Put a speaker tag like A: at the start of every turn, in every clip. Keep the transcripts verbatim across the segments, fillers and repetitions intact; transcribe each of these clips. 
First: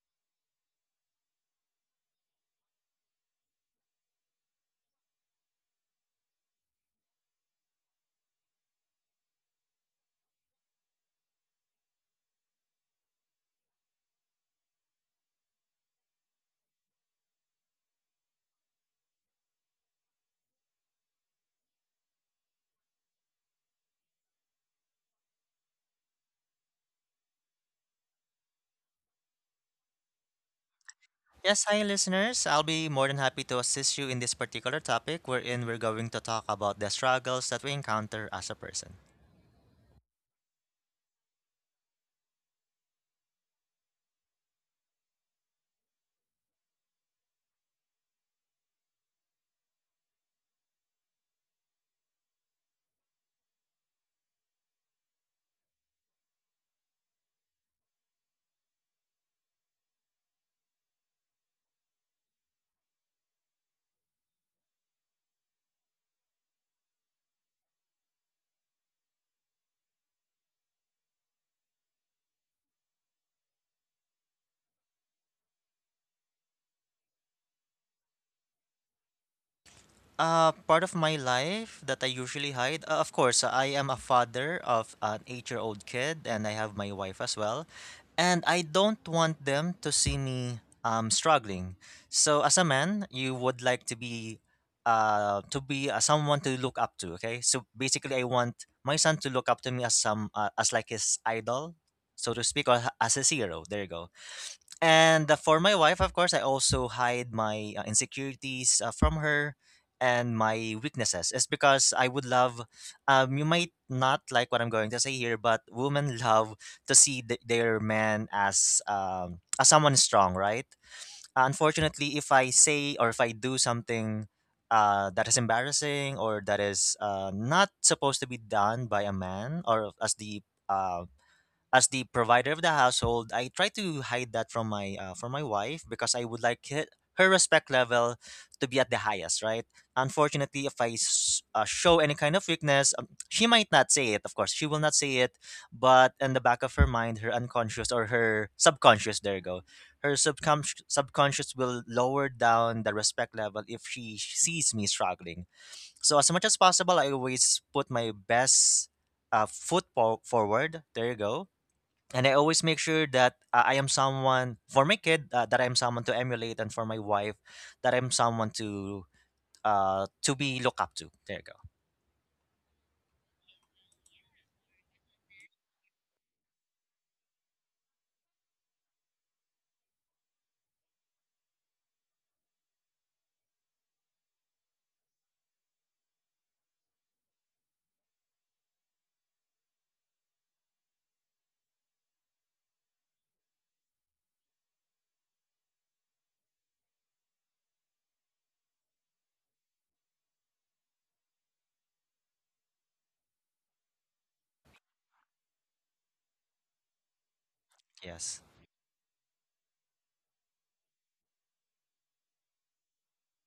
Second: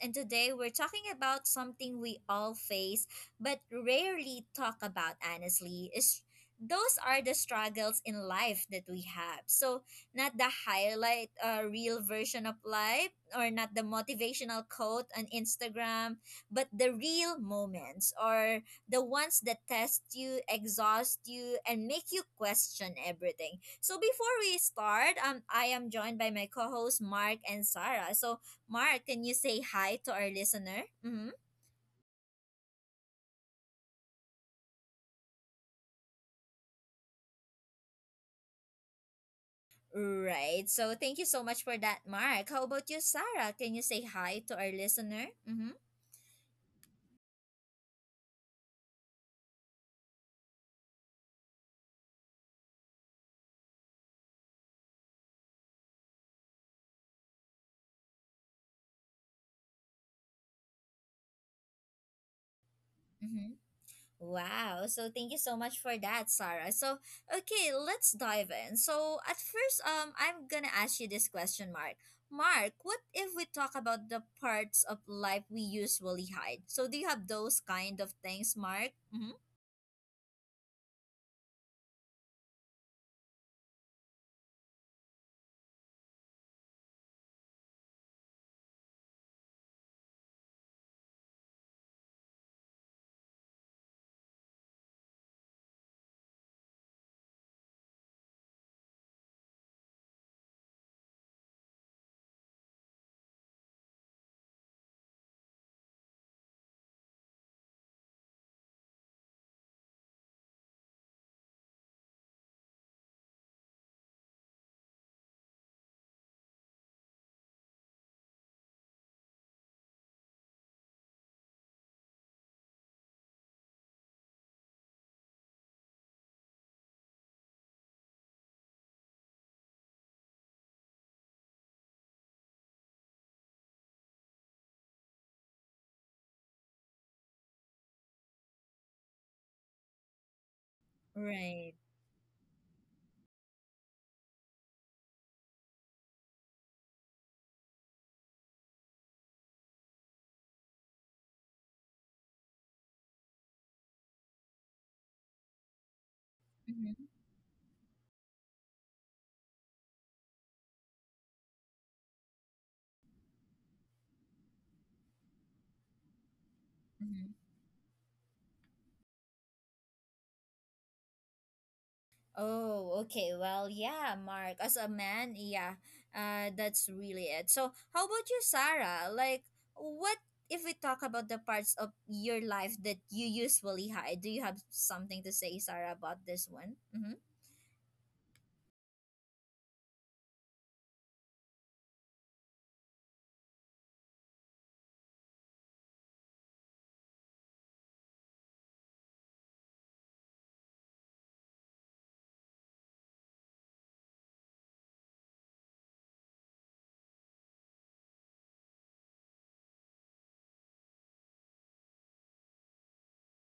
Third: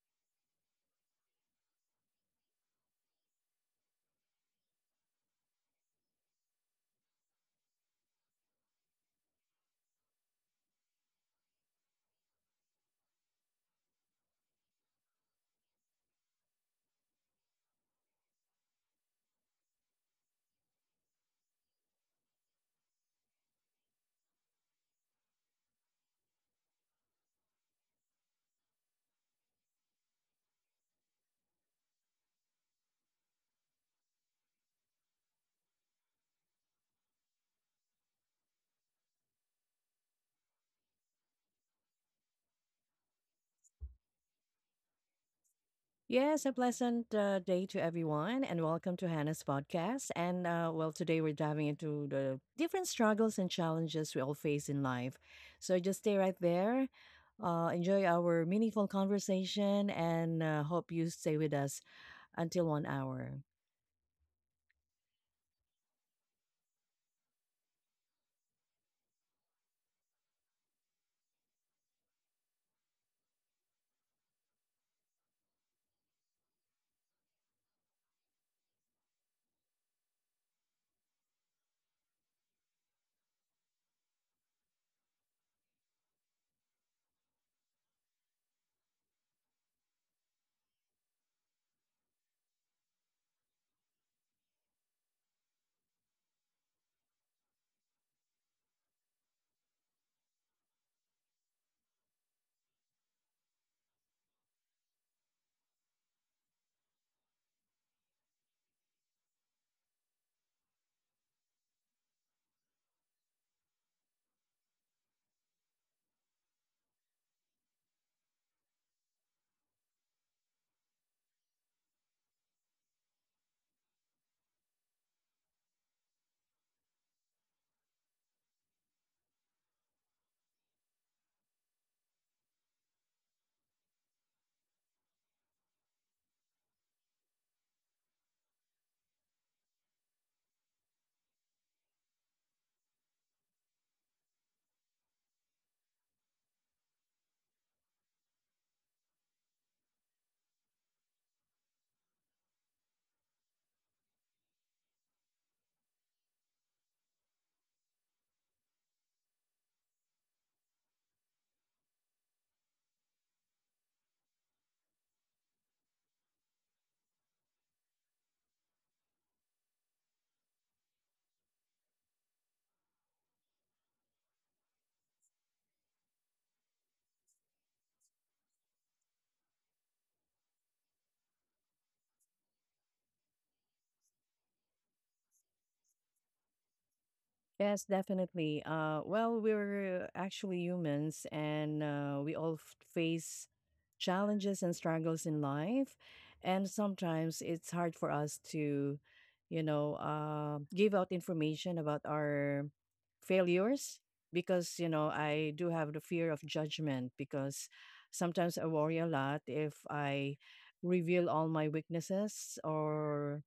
A: And today we're talking about something we all face but rarely talk about, honestly. Is those are the struggles in life that we have. So, not the highlight uh, real version of life or not the motivational quote on Instagram, but the real moments or the ones that test you, exhaust you, and make you question everything. So before we start, um, I am joined by my co-hosts Mark and Sarah. So Mark, can you say hi to our listener? Mm-hmm.
B: Yes, hi listeners. I'll be more than happy to assist you in this particular topic wherein we're going to talk about the struggles that we encounter as a person.
A: Right. So thank you so much for that, Mark. How about you, Sarah? Can you say hi to our listener? Mm-hmm.
C: Yes, a pleasant uh, day to everyone, and welcome to Hannah's podcast. And uh, well, today we're diving into the different struggles and challenges we all face in life. So just stay right there, uh, enjoy our meaningful conversation, and uh, hope you stay with us until one hour.
A: Mm-hmm. Wow. So thank you so much for that, Sarah. So okay, let's dive in. So at first, um, I'm gonna ask you this question, Mark. Mark, what if we talk about the parts of life we usually hide? So do you have those kind of things, Mark? Mm-hmm.
B: Uh, part of my life that I usually hide, uh, of course, uh, I am a father of an eight year old kid, and I have my wife as well. And I don't want them to see me um, struggling. So, as a man, you would like to be. Uh, to be uh, someone to look up to. Okay, so basically I want my son to look up to me as some uh, as like his idol, so to speak, or h- as his hero. There you go. And uh, for my wife, of course, I also hide my uh, insecurities uh, from her and my weaknesses. It's because I would love, um, you might not like what I'm going to say here, but women love to see th- their man as, um, as someone strong, right? Unfortunately, if I say or if I do something uh, that is embarrassing or that is uh, not supposed to be done by a man or as the uh, as the provider of the household, I try to hide that from my uh, from my wife because I would like her, her respect level to be at the highest, right? Unfortunately, if I s- uh,
A: Right.
B: show any kind of weakness, um, she might not say it. Of course, she will not say it, but in the back of her mind, her unconscious or her subconscious, there you go, her subconscious subconscious will lower down the respect level if she sees me struggling. So as much as
A: Hmm.
B: possible, I always put my best uh, foot po- forward. There you go. And I always make sure that uh, I am someone for my kid, uh, that I'm someone to emulate, and for my
A: Hmm.
B: wife that I'm someone to uh to be look up to. There you go.
A: Oh, okay. Well, yeah, Mark. As a man, yeah, uh, that's really it. So, how about you, Sarah? Like, what if we talk about the parts of your life that you usually hide? Do you have something to say, Sarah, about this one? Mm-hmm.
C: Yes, definitely. Uh, well, we're actually humans and uh, we all f- face challenges and struggles in life. And sometimes it's hard for us to, you know, uh, give out information about our failures because, you know, I do have the fear of judgment because
B: Yes.
C: sometimes I worry a lot if I reveal all my weaknesses or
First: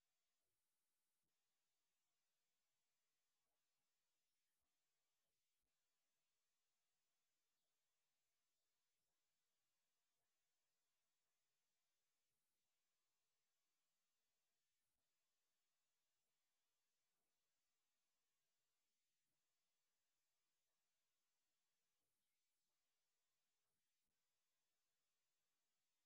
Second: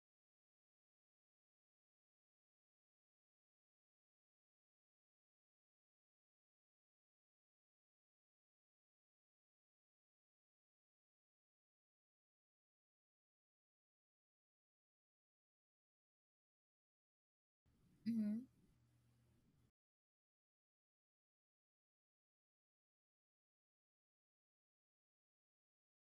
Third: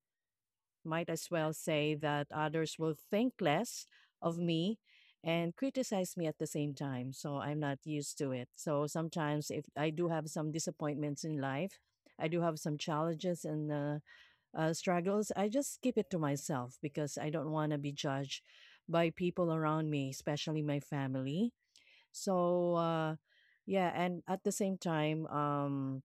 C: might as well say that others will think less of me and criticize me at the same time. So I'm not used to it. So sometimes, if I do have some disappointments in life, I do have some challenges and uh, uh, struggles, I just keep it to myself because I don't want to be
A: Mm-hmm.
C: judged by people around me, especially my family. So, uh, yeah, and at the same time, um,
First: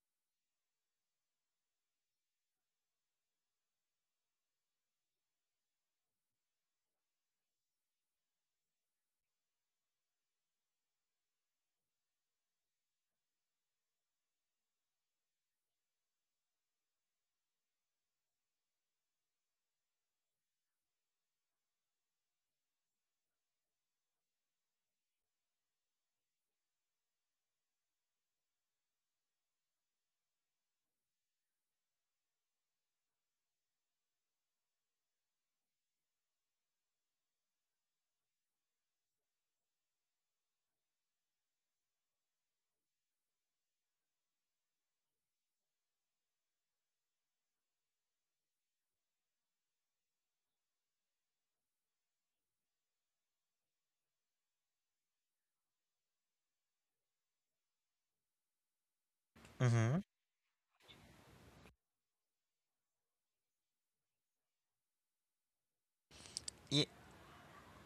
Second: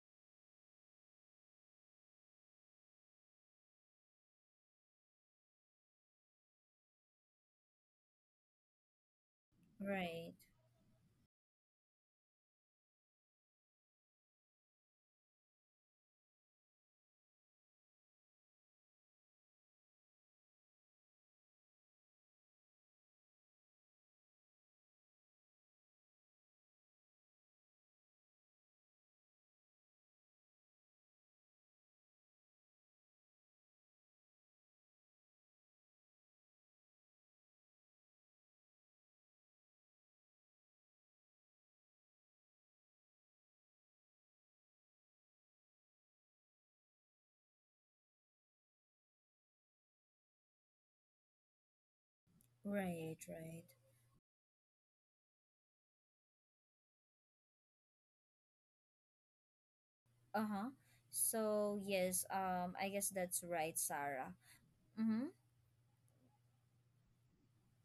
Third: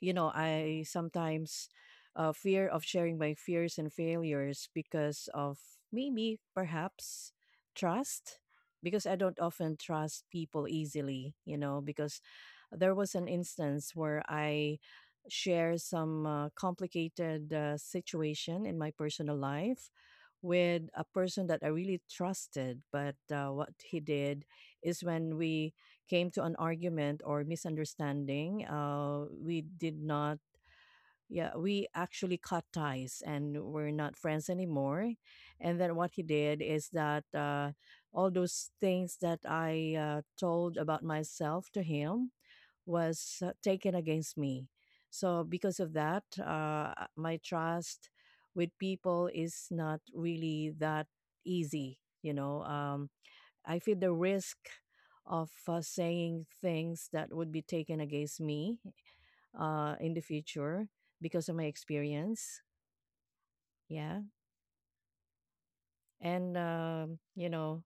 C: you know, I sometimes uh, fear of sharing my fears and failures because of maybe perhaps trust, because I don't often trust
A: Right.
C: people easily, you know, because there was an instance where I share some uh, complicated uh, situation in my personal life with a person that I really trusted. But uh, what he did is when we came to an argument or misunderstanding, uh, we did not. Yeah, we actually cut ties and we're not friends anymore. And then what he did is that uh, all those things that I uh, told about myself to him was uh, taken against me. So because of that, uh, my trust with people is not really that easy. You know, um,
A: Right. Right.
C: I feel the risk of uh, saying things that would be taken against me uh,
B: Mm-hmm.
C: in the
A: Uh huh.
C: future because of my
A: So yes,
C: experience.
A: um, I guess that's right,
C: Yeah.
A: Sarah. Mm-hmm.
C: And,
B: Yeah.
C: um, you know,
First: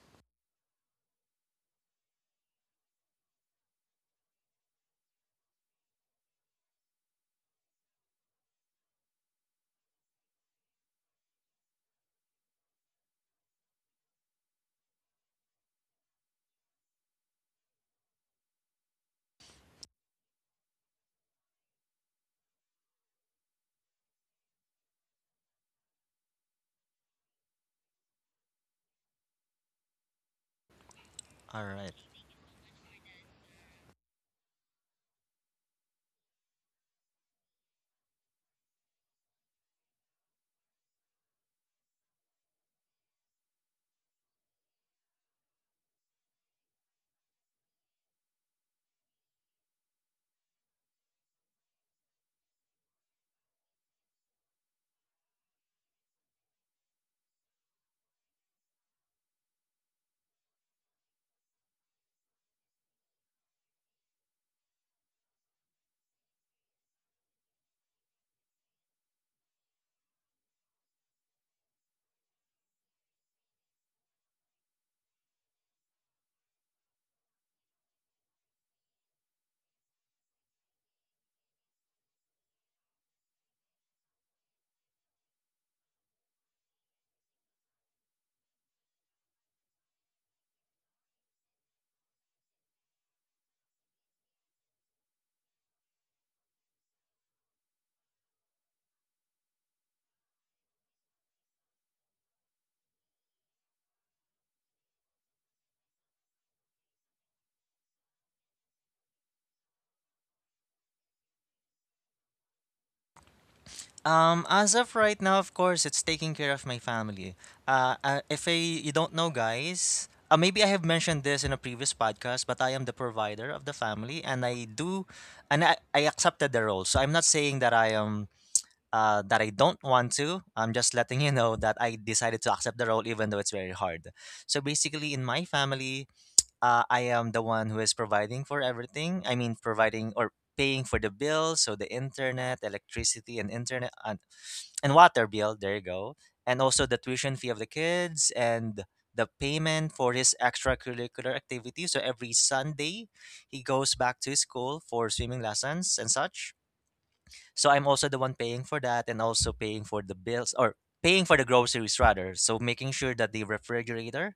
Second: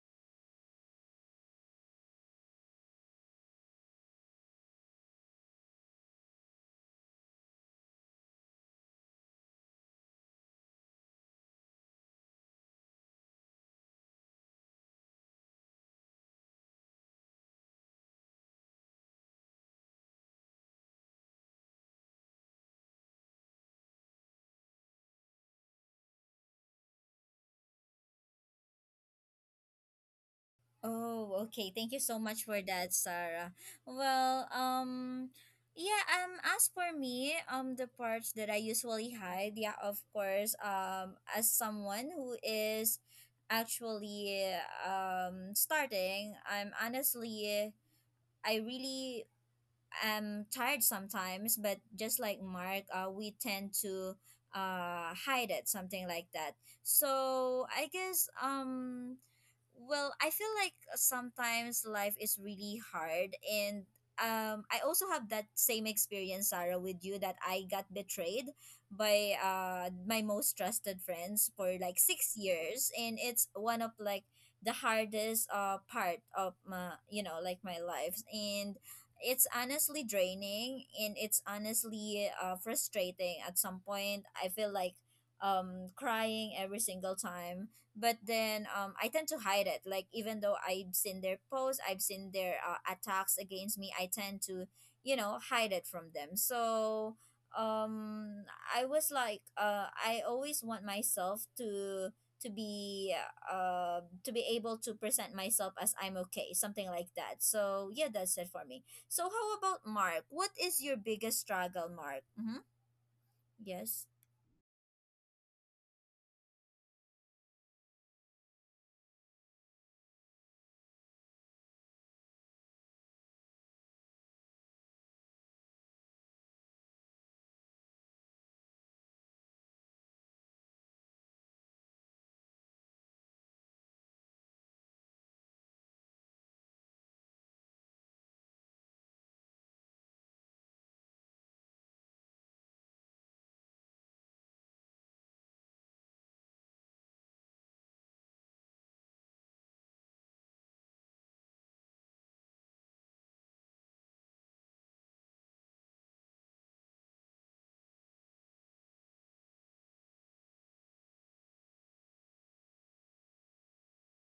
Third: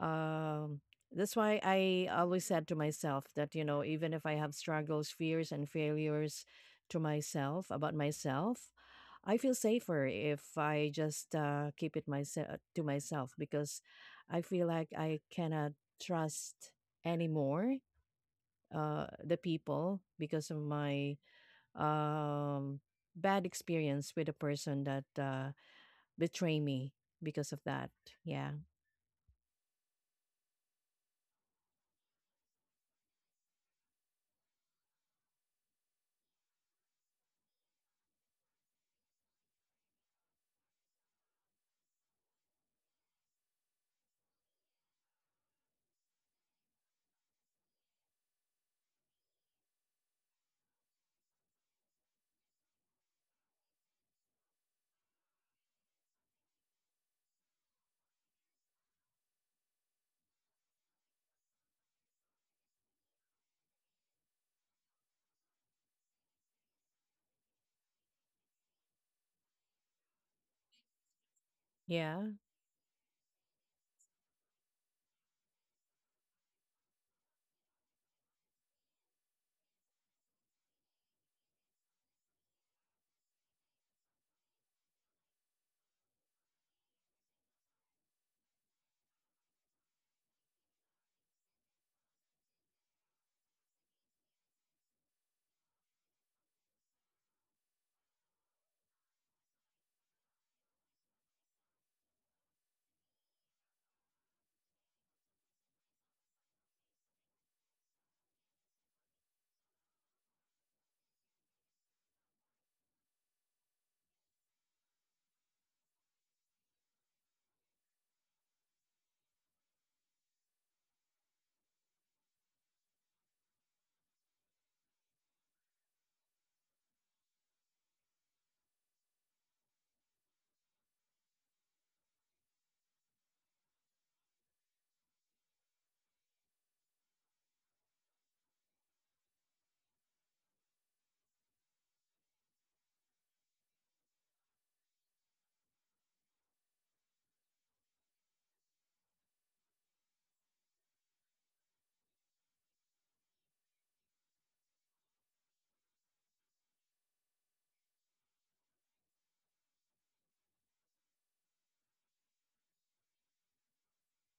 C: um, that's why I always said to myself that, you know, even if I have struggles, fears, and failures to myself about myself, I feel safer if I just uh, keep it myself to myself because I feel like I cannot trust anymore uh, the people because of my um, bad experience with a person that uh, betrayed me because of that. Yeah.
A: Oh,
B: All
A: okay. Thank
B: right.
A: you so much for that, Sarah. Well, um yeah, um as for me, um the parts that I usually hide, yeah, of course, um as someone who is actually um starting, I'm honestly I really i am tired sometimes, but just like Mark, uh, we tend to uh, hide it, something like that. So I guess um, well, I feel like sometimes life is really hard and um I also have that same experience Sarah with you that I got betrayed by uh my most trusted friends for like
C: Yeah.
A: six years and it's one of like the hardest uh part of my you know like my life and it's honestly draining and it's honestly uh, frustrating at some point i feel like um crying every single time but then um i tend to hide it like even though I've seen their posts, I've seen their uh, attacks against me. I tend to you know hide it from them. So um i was like uh i always want myself to to be uh to be able to present myself as I'm okay, something like that. So yeah, that's it for me. So how about Mark? What is your biggest struggle, Mark? Mm-hmm. Yes.
B: Um, as of right now, of course, it's taking care of my family. Uh, uh if I, you don't know, guys, uh, maybe I have mentioned this in a previous podcast, but I am the provider of the family, and I do, and I, I accepted the role. So I'm not saying that I am uh, that I don't want to. I'm just letting you know that I decided to accept the role even though it's very hard. So basically, in my family, uh, I am the one who is providing for everything. I mean, providing or paying for the bills, so the internet, electricity, and internet and, and water bill. There you go, and also the tuition fee of the kids and the payment for his extracurricular activity. So every Sunday, he goes back to his school for swimming lessons and such, so I'm also the one paying for that, and also paying for the bills, or paying for the groceries rather. So making sure that the refrigerator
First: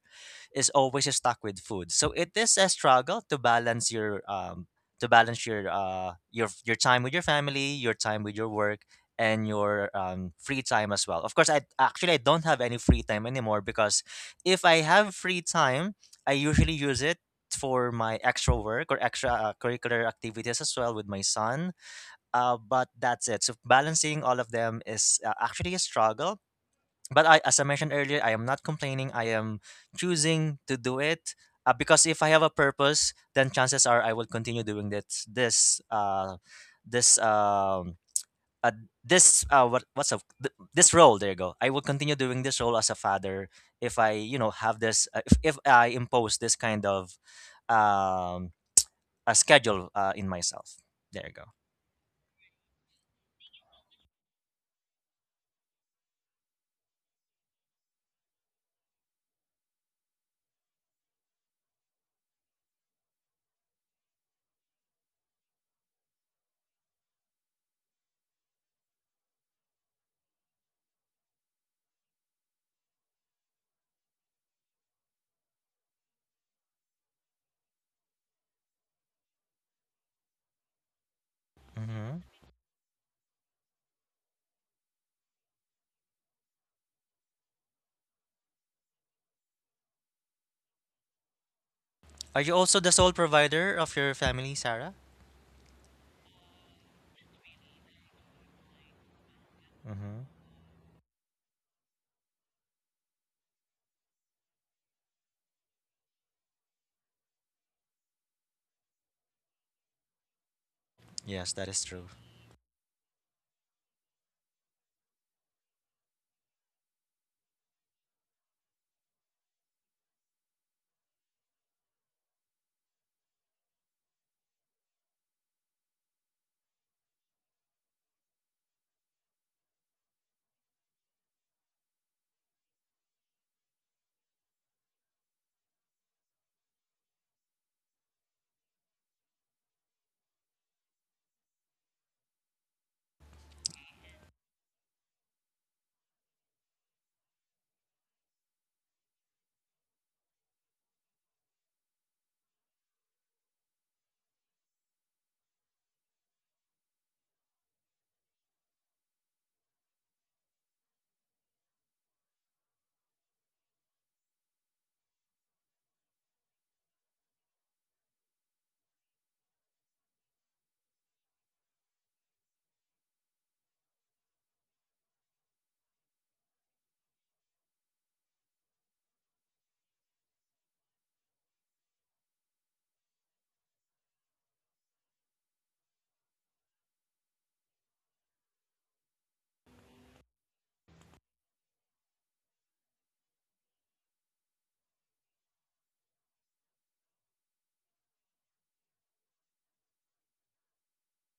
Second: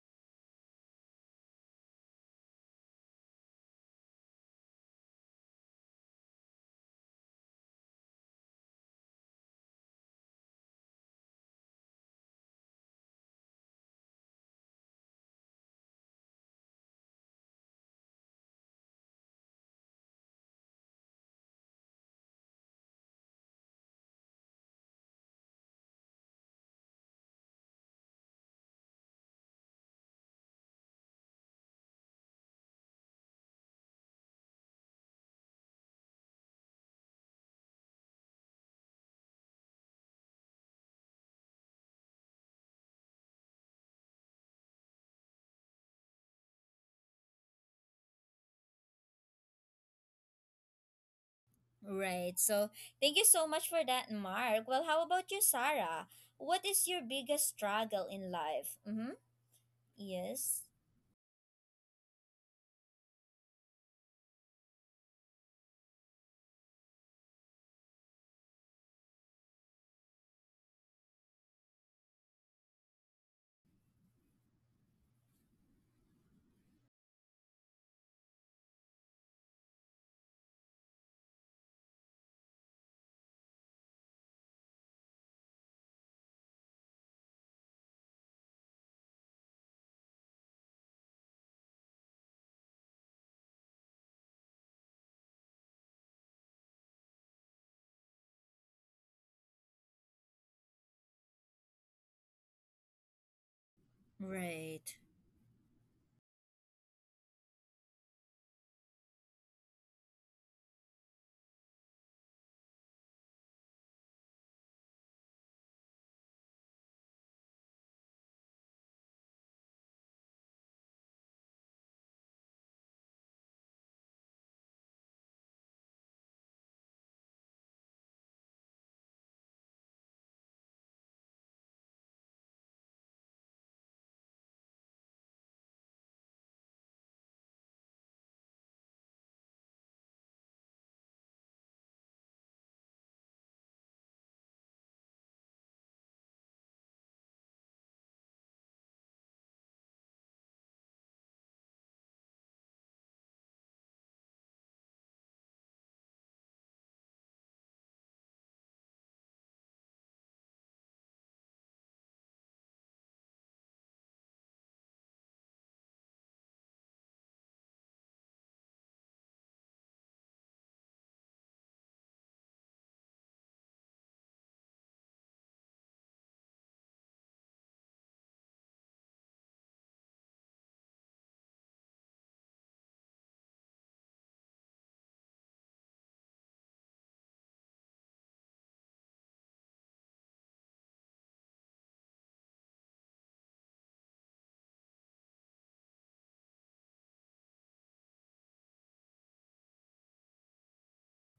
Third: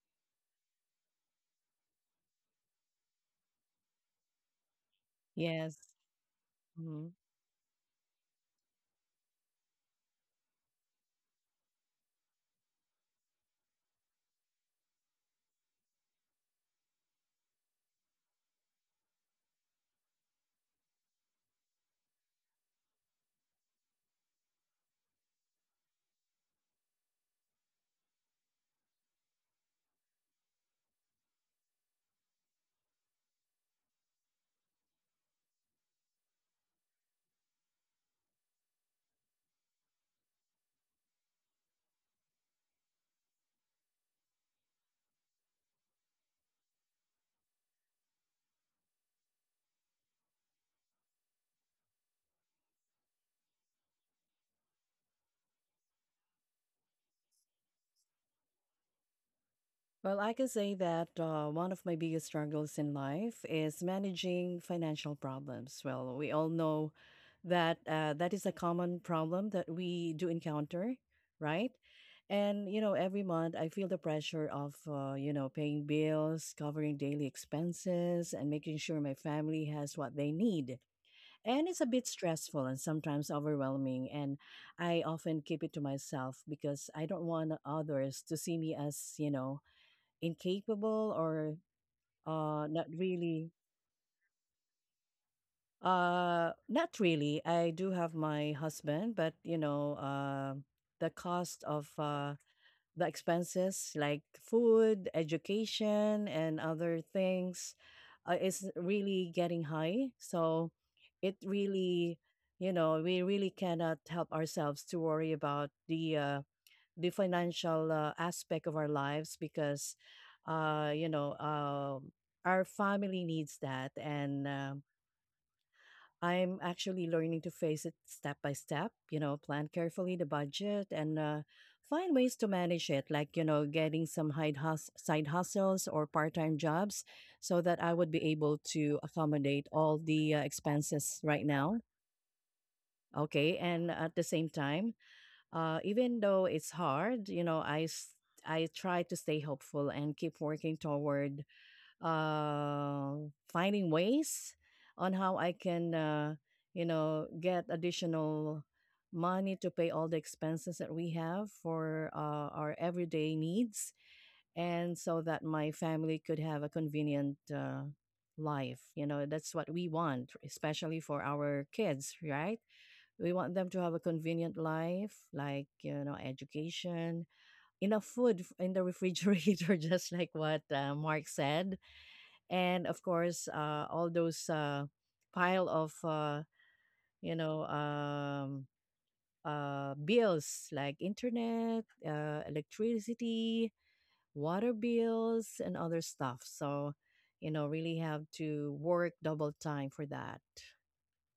B: is always stocked with food. So it is a struggle to balance your um to balance your
C: Yes.
B: uh your your time
C: Mm-hmm.
B: with your family, your time with your work, and your um, free time as well. Of course, I actually I don't have any free time anymore because if I have free time, I usually use it for my extra work or extra uh, curricular activities as well with my son, uh, but that's it. So balancing all of them is uh, actually a struggle. But I, as I mentioned earlier, I am not complaining. I am choosing to do it uh, because if I have a purpose, then chances are I will continue doing this. This. Uh, this. Um, uh, this. Uh, what? What's up? Th- this role. There you go. I will continue doing this role as a father if I, you know, have this. Uh, if, if I impose this kind of um a schedule uh, in myself. There you go.
A: Right. So thank you so much for that, Mark. Well, how about you, Sarah? What is your biggest struggle in life? Mm-hmm.
C: Well, I can
A: Yes.
C: say that uh, one of my biggest struggles in life is managing financial problems. Well, we all know that uh, that is a common problem that we do encounter, right? And, you know, every month I feel the pressure of, uh, you know, paying bills, covering daily expenses, and making sure my family has what they need. And it's a bit
B: Hmm
C: stressful and sometimes overwhelming. And I often keep it to myself because I don't want others to see me as, you know, incapable or
B: Are you
C: uh
B: also
C: not
B: the sole
C: really
B: provider of your family, Sarah?
C: uh not really. I do have my husband, but you know
B: Hmm
C: uh the cost of uh the expenses like
A: Right.
C: food, education, and other things uh, is really getting high, so it
B: Yes, that is true.
C: really, you know, we really cannot help ourselves to worry about the uh the financial uh, aspect of our lives because uh, you know uh, our family needs that, and um, I'm actually learning to face it step by step, you know, plan carefully the budget and uh, find ways to manage it, like you know, getting some hide hus- side hustles or part-time jobs so that I would be able to accommodate all the uh, expenses right now. Okay, and at the same time, uh, even though it's hard, you know, I s- I try to stay hopeful and keep working toward uh, finding ways on how I can, uh, you know, get additional money to pay all the expenses that we have for uh, our everyday needs, and so that my family could have a convenient. Uh, life, you know, that's what we want, especially for our kids, right? We want them to have a convenient life, like you know, education, enough food f- in the refrigerator, just like what uh, Mark said, and of course, uh, all those uh, pile of uh, you know um, uh, bills like internet, uh, electricity, water bills, and other stuff. So, you know, really have to work double time for that.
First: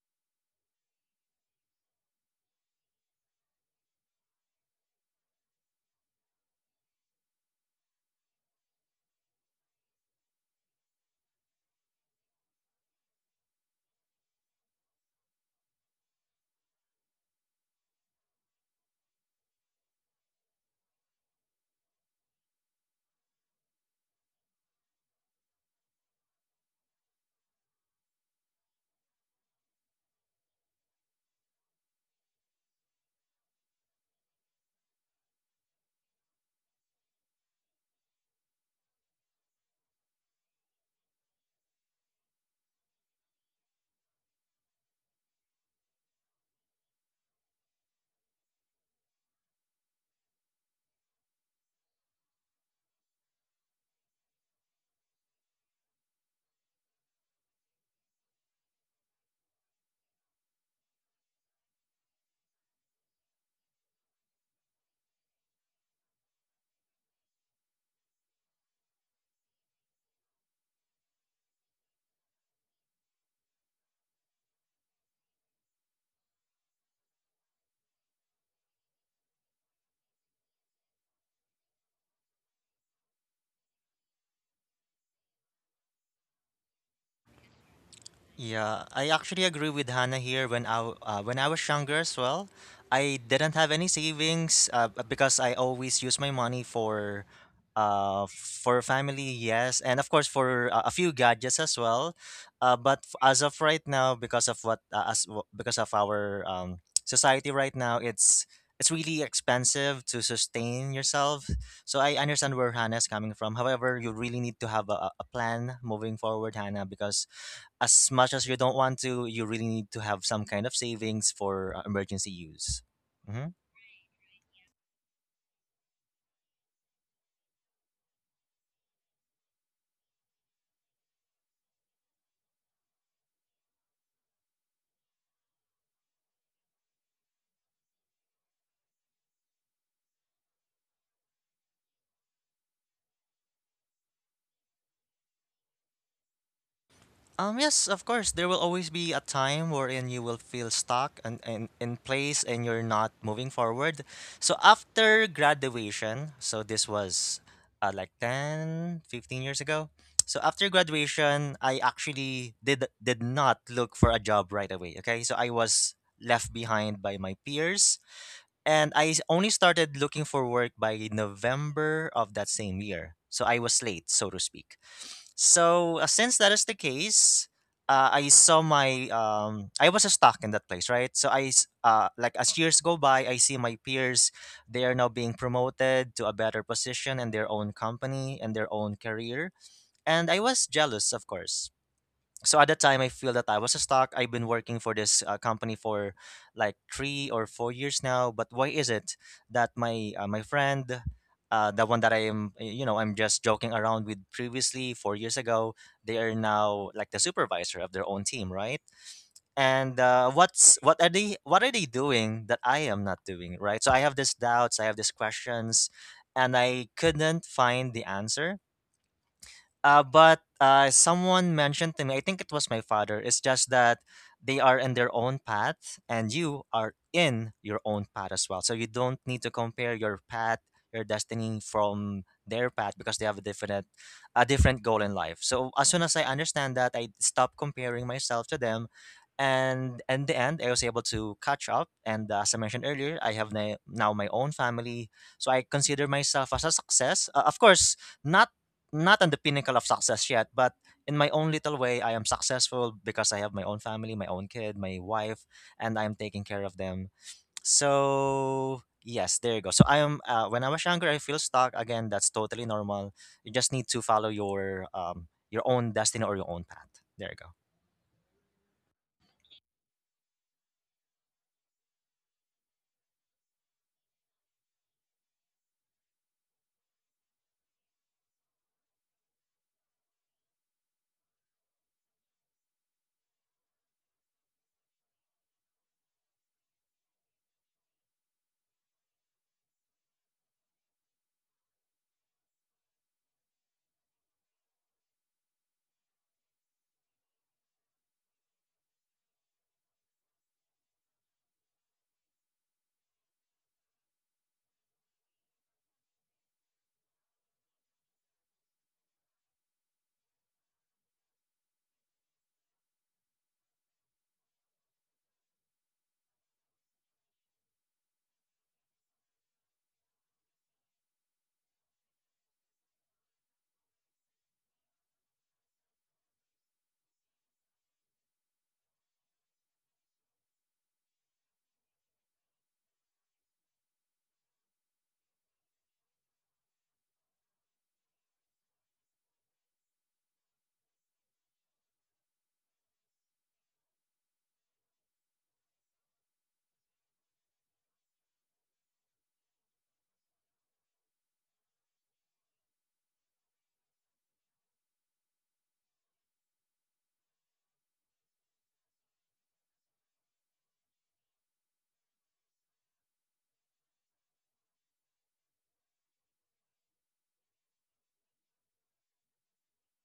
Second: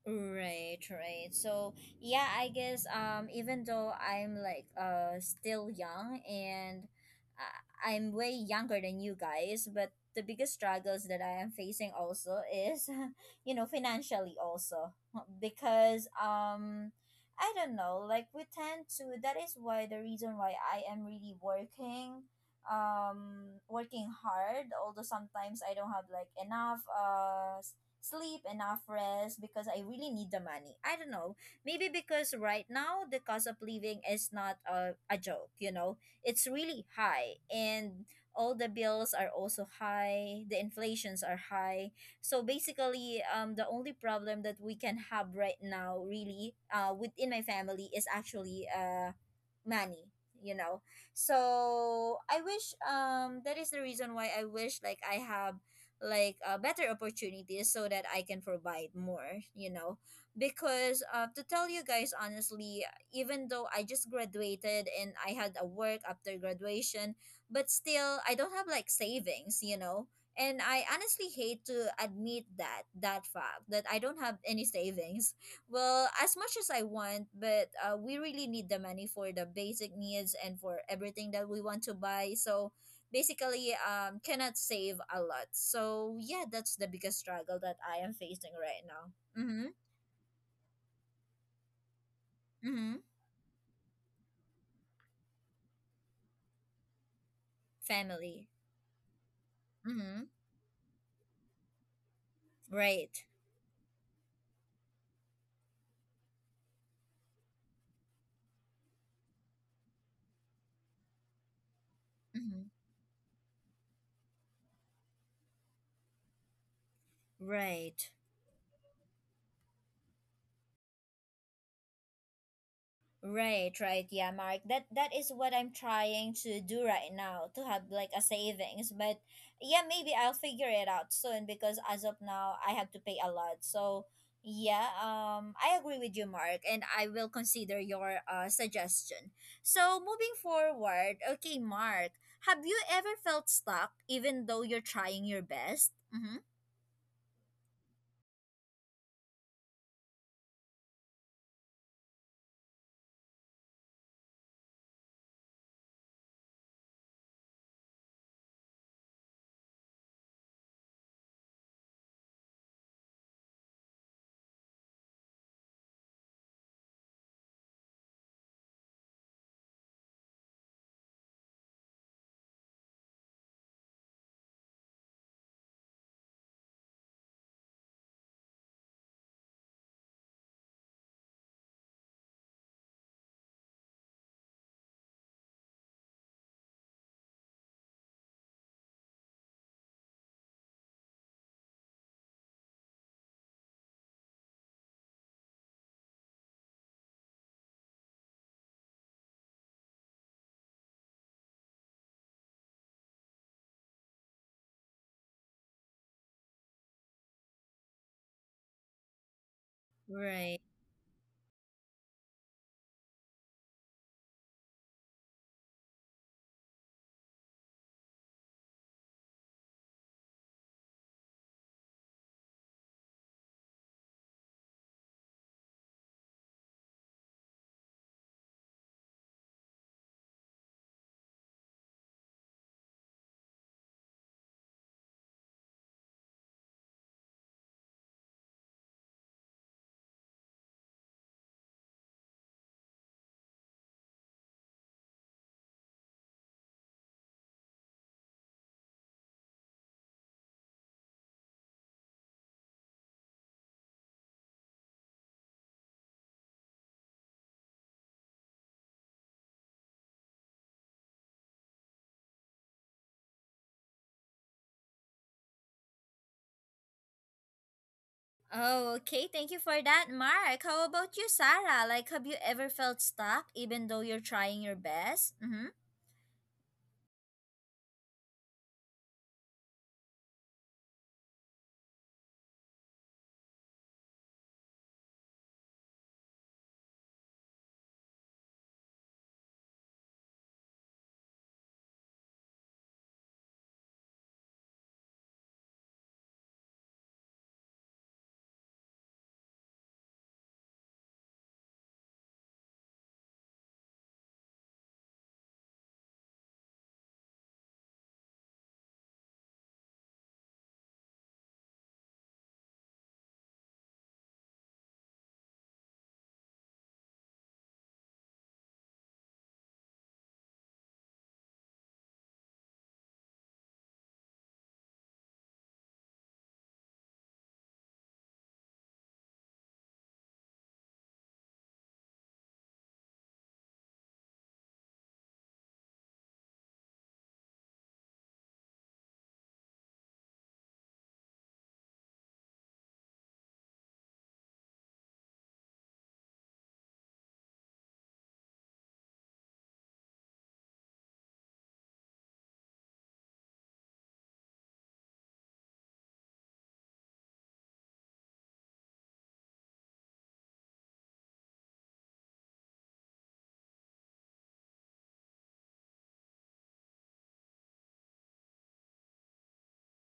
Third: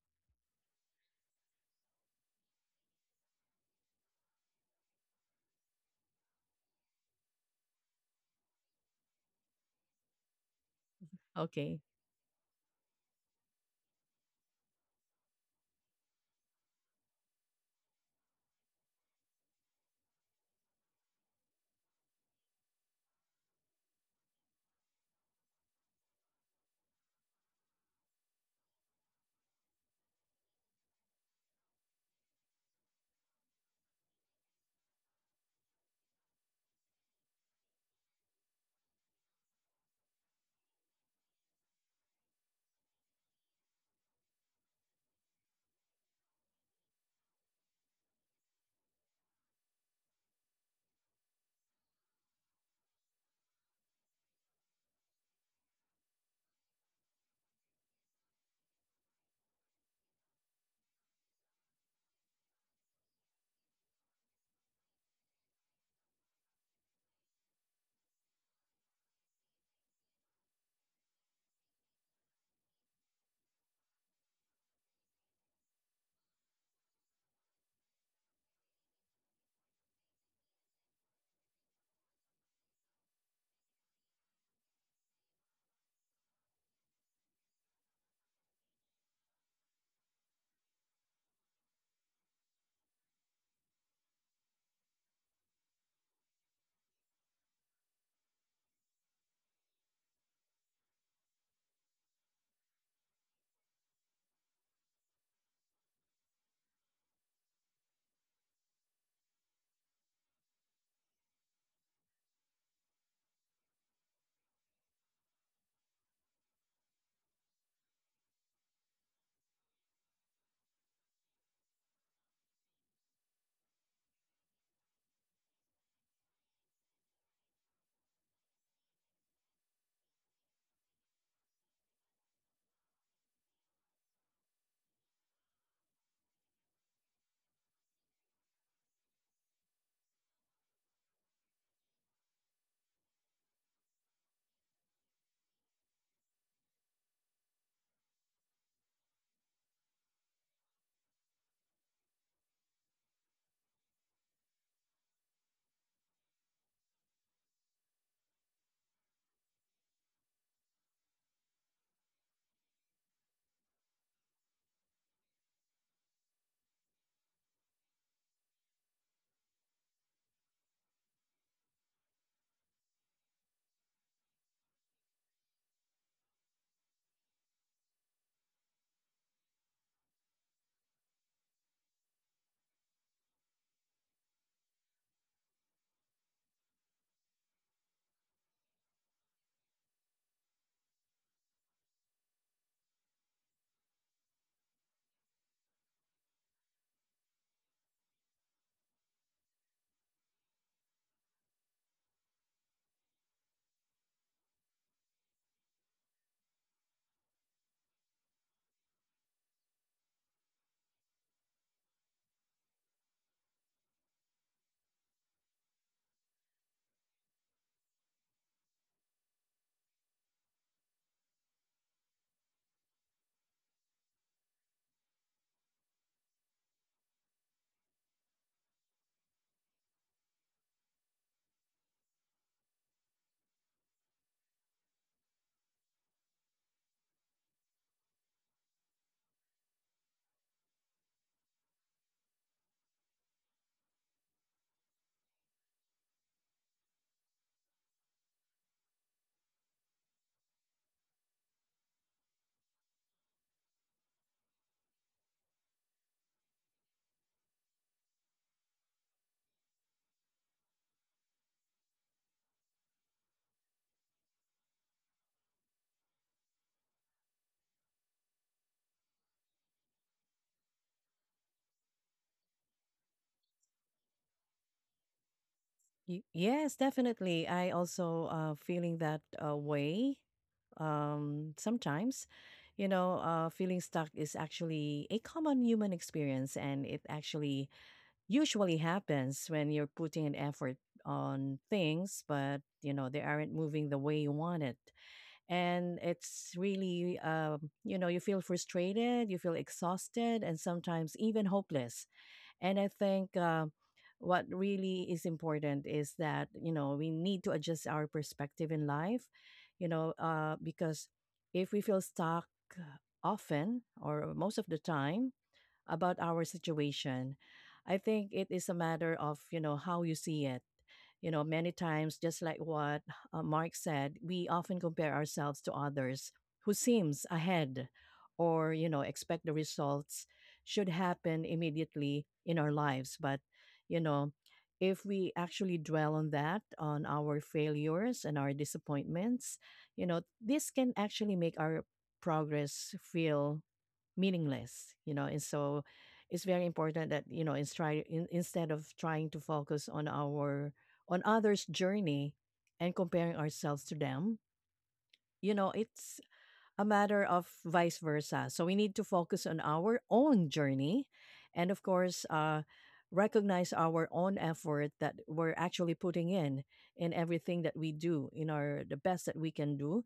A: Right, right. So yeah, I guess um even though I'm like uh still young and I- I'm way younger than you guys, but the biggest struggles that I am
C: Okay.
A: facing also is you know financially also because um I don't know, like we tend to that is why the reason why I am really working um working hard although sometimes I don't have like enough uh sleep, enough rest because I really need the money. I don't know. Maybe because right now the cost of living is not a, a joke, you know. It's really high and all the bills are also high, the inflations are high. So basically, um the only problem that we can have right now really uh within my family is actually uh money, you know. So I wish um that is the reason why I wish like I have like uh, better opportunities so that I can provide more, you know, because uh, to tell you guys honestly, even though I just graduated and I had a work after graduation, but still I don't have like savings, you know. And I honestly hate to admit that that fact that I don't have any savings. Well, as much as I want, but uh, we really need the money for the basic needs and for everything that we want to buy. So basically, um, cannot save a lot. So yeah, that's the biggest struggle that I am facing right
B: Yeah, I
A: now.
B: actually
A: Mm-hmm.
B: agree with Hannah here. When I w- uh, when I was younger as well,
A: Mm-hmm.
B: I didn't have any savings uh, b- because I always use my money for uh
A: Family.
B: for family, yes, and of course
A: Mm-hmm.
B: for uh, a few gadgets as well. Uh, but f-
A: Right.
B: as of right now, because of what uh, as w- because of our um society right now, it's it's really expensive to sustain yourself. So I understand
A: Mm-hmm.
B: where Hannah's coming from. However, you really need to have a, a a plan moving forward, Hannah, because
A: Right.
B: as much as you don't want to, you really need to have some kind of savings for uh, emergency use. Hmm
A: Right, right, yeah, Mark. That that is what I'm trying to do right now, to have like a savings. But yeah, maybe I'll figure it out soon because as of now I have to pay a lot. So yeah, um I agree with you, Mark, and I will consider your uh suggestion. So moving forward, okay, Mark, have you ever felt stuck even though you're trying your best? Mm-hmm.
B: Um, yes, of course, there will always be a time wherein you will feel stuck and, and in place and you're not moving forward. So after graduation, so this was uh, like ten, fifteen years ago. So after graduation, I actually did did not look for a job right away. Okay, so I was left behind by my peers. And I s- only started looking for work by November of that same year. So I was late, so to speak. So uh, since that is the case, uh, I saw my um, I was stuck in that place, right? So I s- uh, like as years go by, I see my peers. They are now being promoted to a better position in their own company and their own career, and I was jealous, of course. So at the time I feel that I was stuck. I've been working for this uh, company for like three or four years now, but why is it that my uh, my friend, uh, the one that I am uh, you know, I'm just joking around with previously four years ago, they are now like the supervisor of their own team, right? And uh,
A: Right.
B: what's what are they what are they doing that I am not doing, right? So I have these doubts, I have these questions, and I couldn't find the answer. Uh, but uh, Someone mentioned to me, I think it was my father, it's just that they are in their own path and you are in your own path as well. So you don't need to compare your path, your destiny from their path because they have a different a different goal in life. So as soon as I understand that, I stop comparing myself to them, and in the end I was able to catch up. And uh, as I mentioned earlier, I have na- now my own family, so I consider myself as a success, uh, of course, not not on the pinnacle of success yet, but in my own little way, I am successful because I have my own family, my own kid, my wife, and I'm taking care of them. So, yes, there you go. So, I am, uh, when I was younger, I feel stuck. Again, that's totally normal. You just need to follow your, um, your own destiny or your own path. There you go.
A: Oh, okay. Thank you for that, Mark. How about you, Sarah? Like, have you ever felt stuck even though you're trying your best? Mm hmm.
C: Y- yes, definitely. I also uh feeling that uh, way. Um, sometimes, you know, uh, feeling stuck is actually a common human experience, and it actually usually happens when you're putting an effort on things, but you know they aren't moving the way you want it, and it's really, um, you know, you feel frustrated, you feel exhausted, and sometimes even hopeless. And I think um, what really is important is that, you know, we need to adjust our perspective in life, you know, uh, because if we feel stuck often or most of the time about our situation, I think it is a matter of, you know, how you see it. You know, many times, just like what uh, Mark said, we often compare ourselves to others who seems ahead or, you know, expect the results should happen immediately in our lives. But, you know, if we actually dwell on that, on our failures and our disappointments, you know, this can actually make our progress feel meaningless, you know, and so it's very important that you know in stri- in, instead of trying to focus on our on others journey and comparing ourselves to them, you know, it's a matter of vice versa. So we need to focus on our own journey and, of course, uh, recognize our own effort that we're actually putting in in everything that we do in our the best that we can do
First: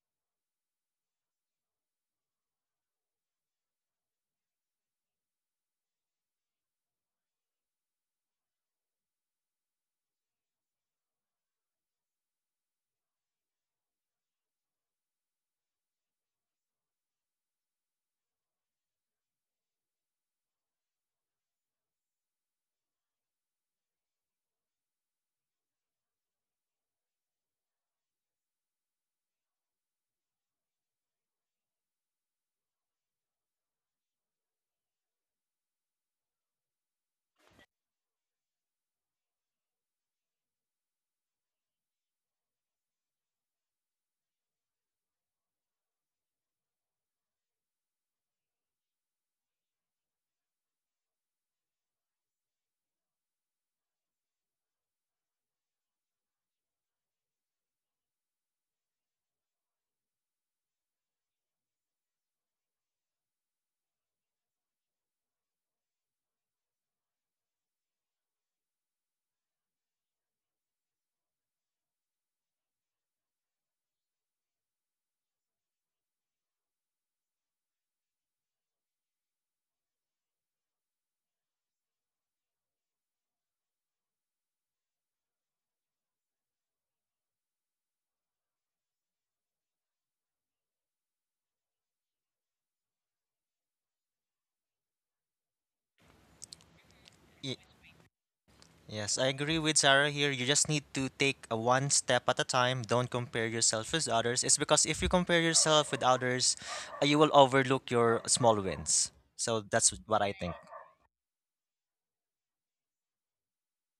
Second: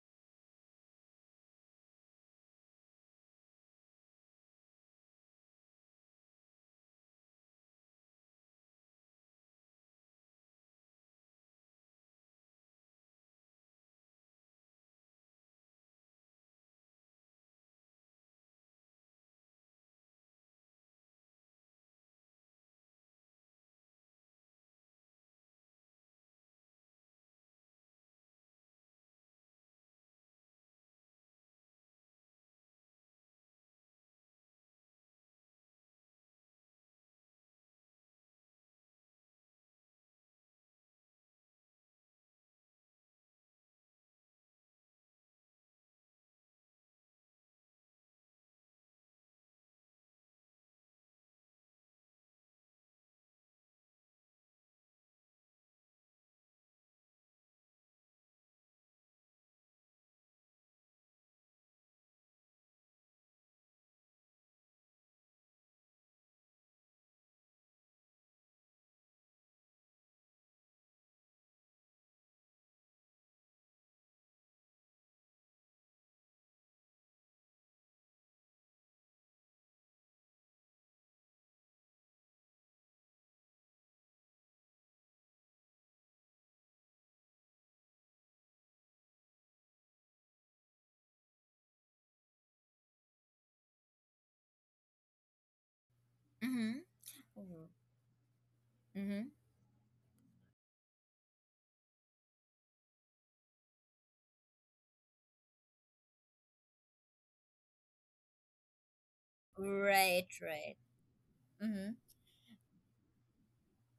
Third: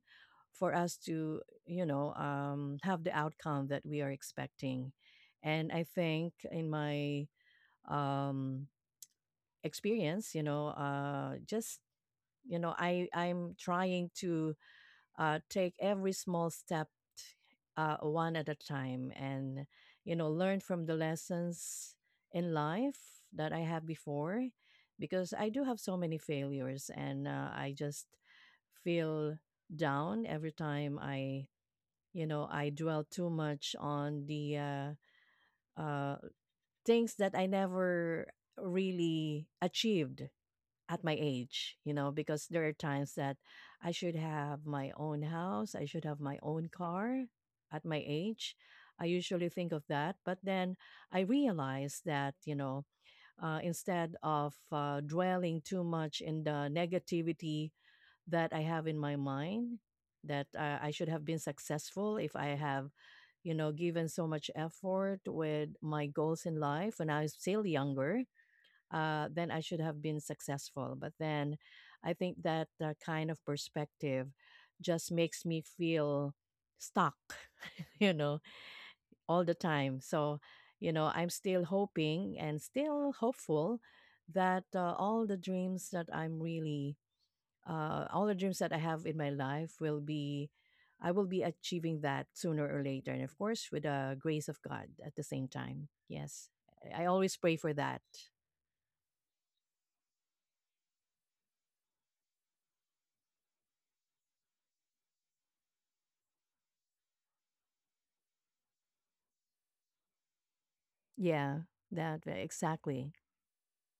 C: for us to, you know, um, have the outcome that we are expecting. And I think in my um, experience, you know uh, just you know i i'm trying to uh, take every small step uh, one at a time and, you know, learn from the lessons in life that I have before because I do have so many failures and uh, I just feel down every time I, you know, I dwell too much on the uh, uh, things that I never really achieved at my age, you know, because there are times that I should have my own house, I should have my own car at my age. I usually think of that, but then I realize that, you know, uh, instead of uh, dwelling too much in the negativity that I have in my mind, that uh, I should have been successful if I have, you know, given so much effort with my goals in life when I was still younger, uh, then I should have been successful. But then I think that uh, kind of perspective just makes me feel stuck, you know, all the time. So, you know, I'm still hoping and still hopeful that uh, all the dreams that I'm really, uh, all the dreams that I have in my life will be. I will be achieving that sooner or later. And of course, with the grace of God at the same time. Yes.
A: Mm hmm.
C: I I always pray for that.
B: Yes, I
A: Mm
B: agree with Sarah here. You just need to take a one step at a time. Don't compare yourself with others. It's because if you compare yourself with others, uh, you will overlook your small wins. So
A: hmm.
B: that's what
A: Right,
B: I think.
A: right.
C: Yeah,
A: Mm hmm.
C: that ve exactly.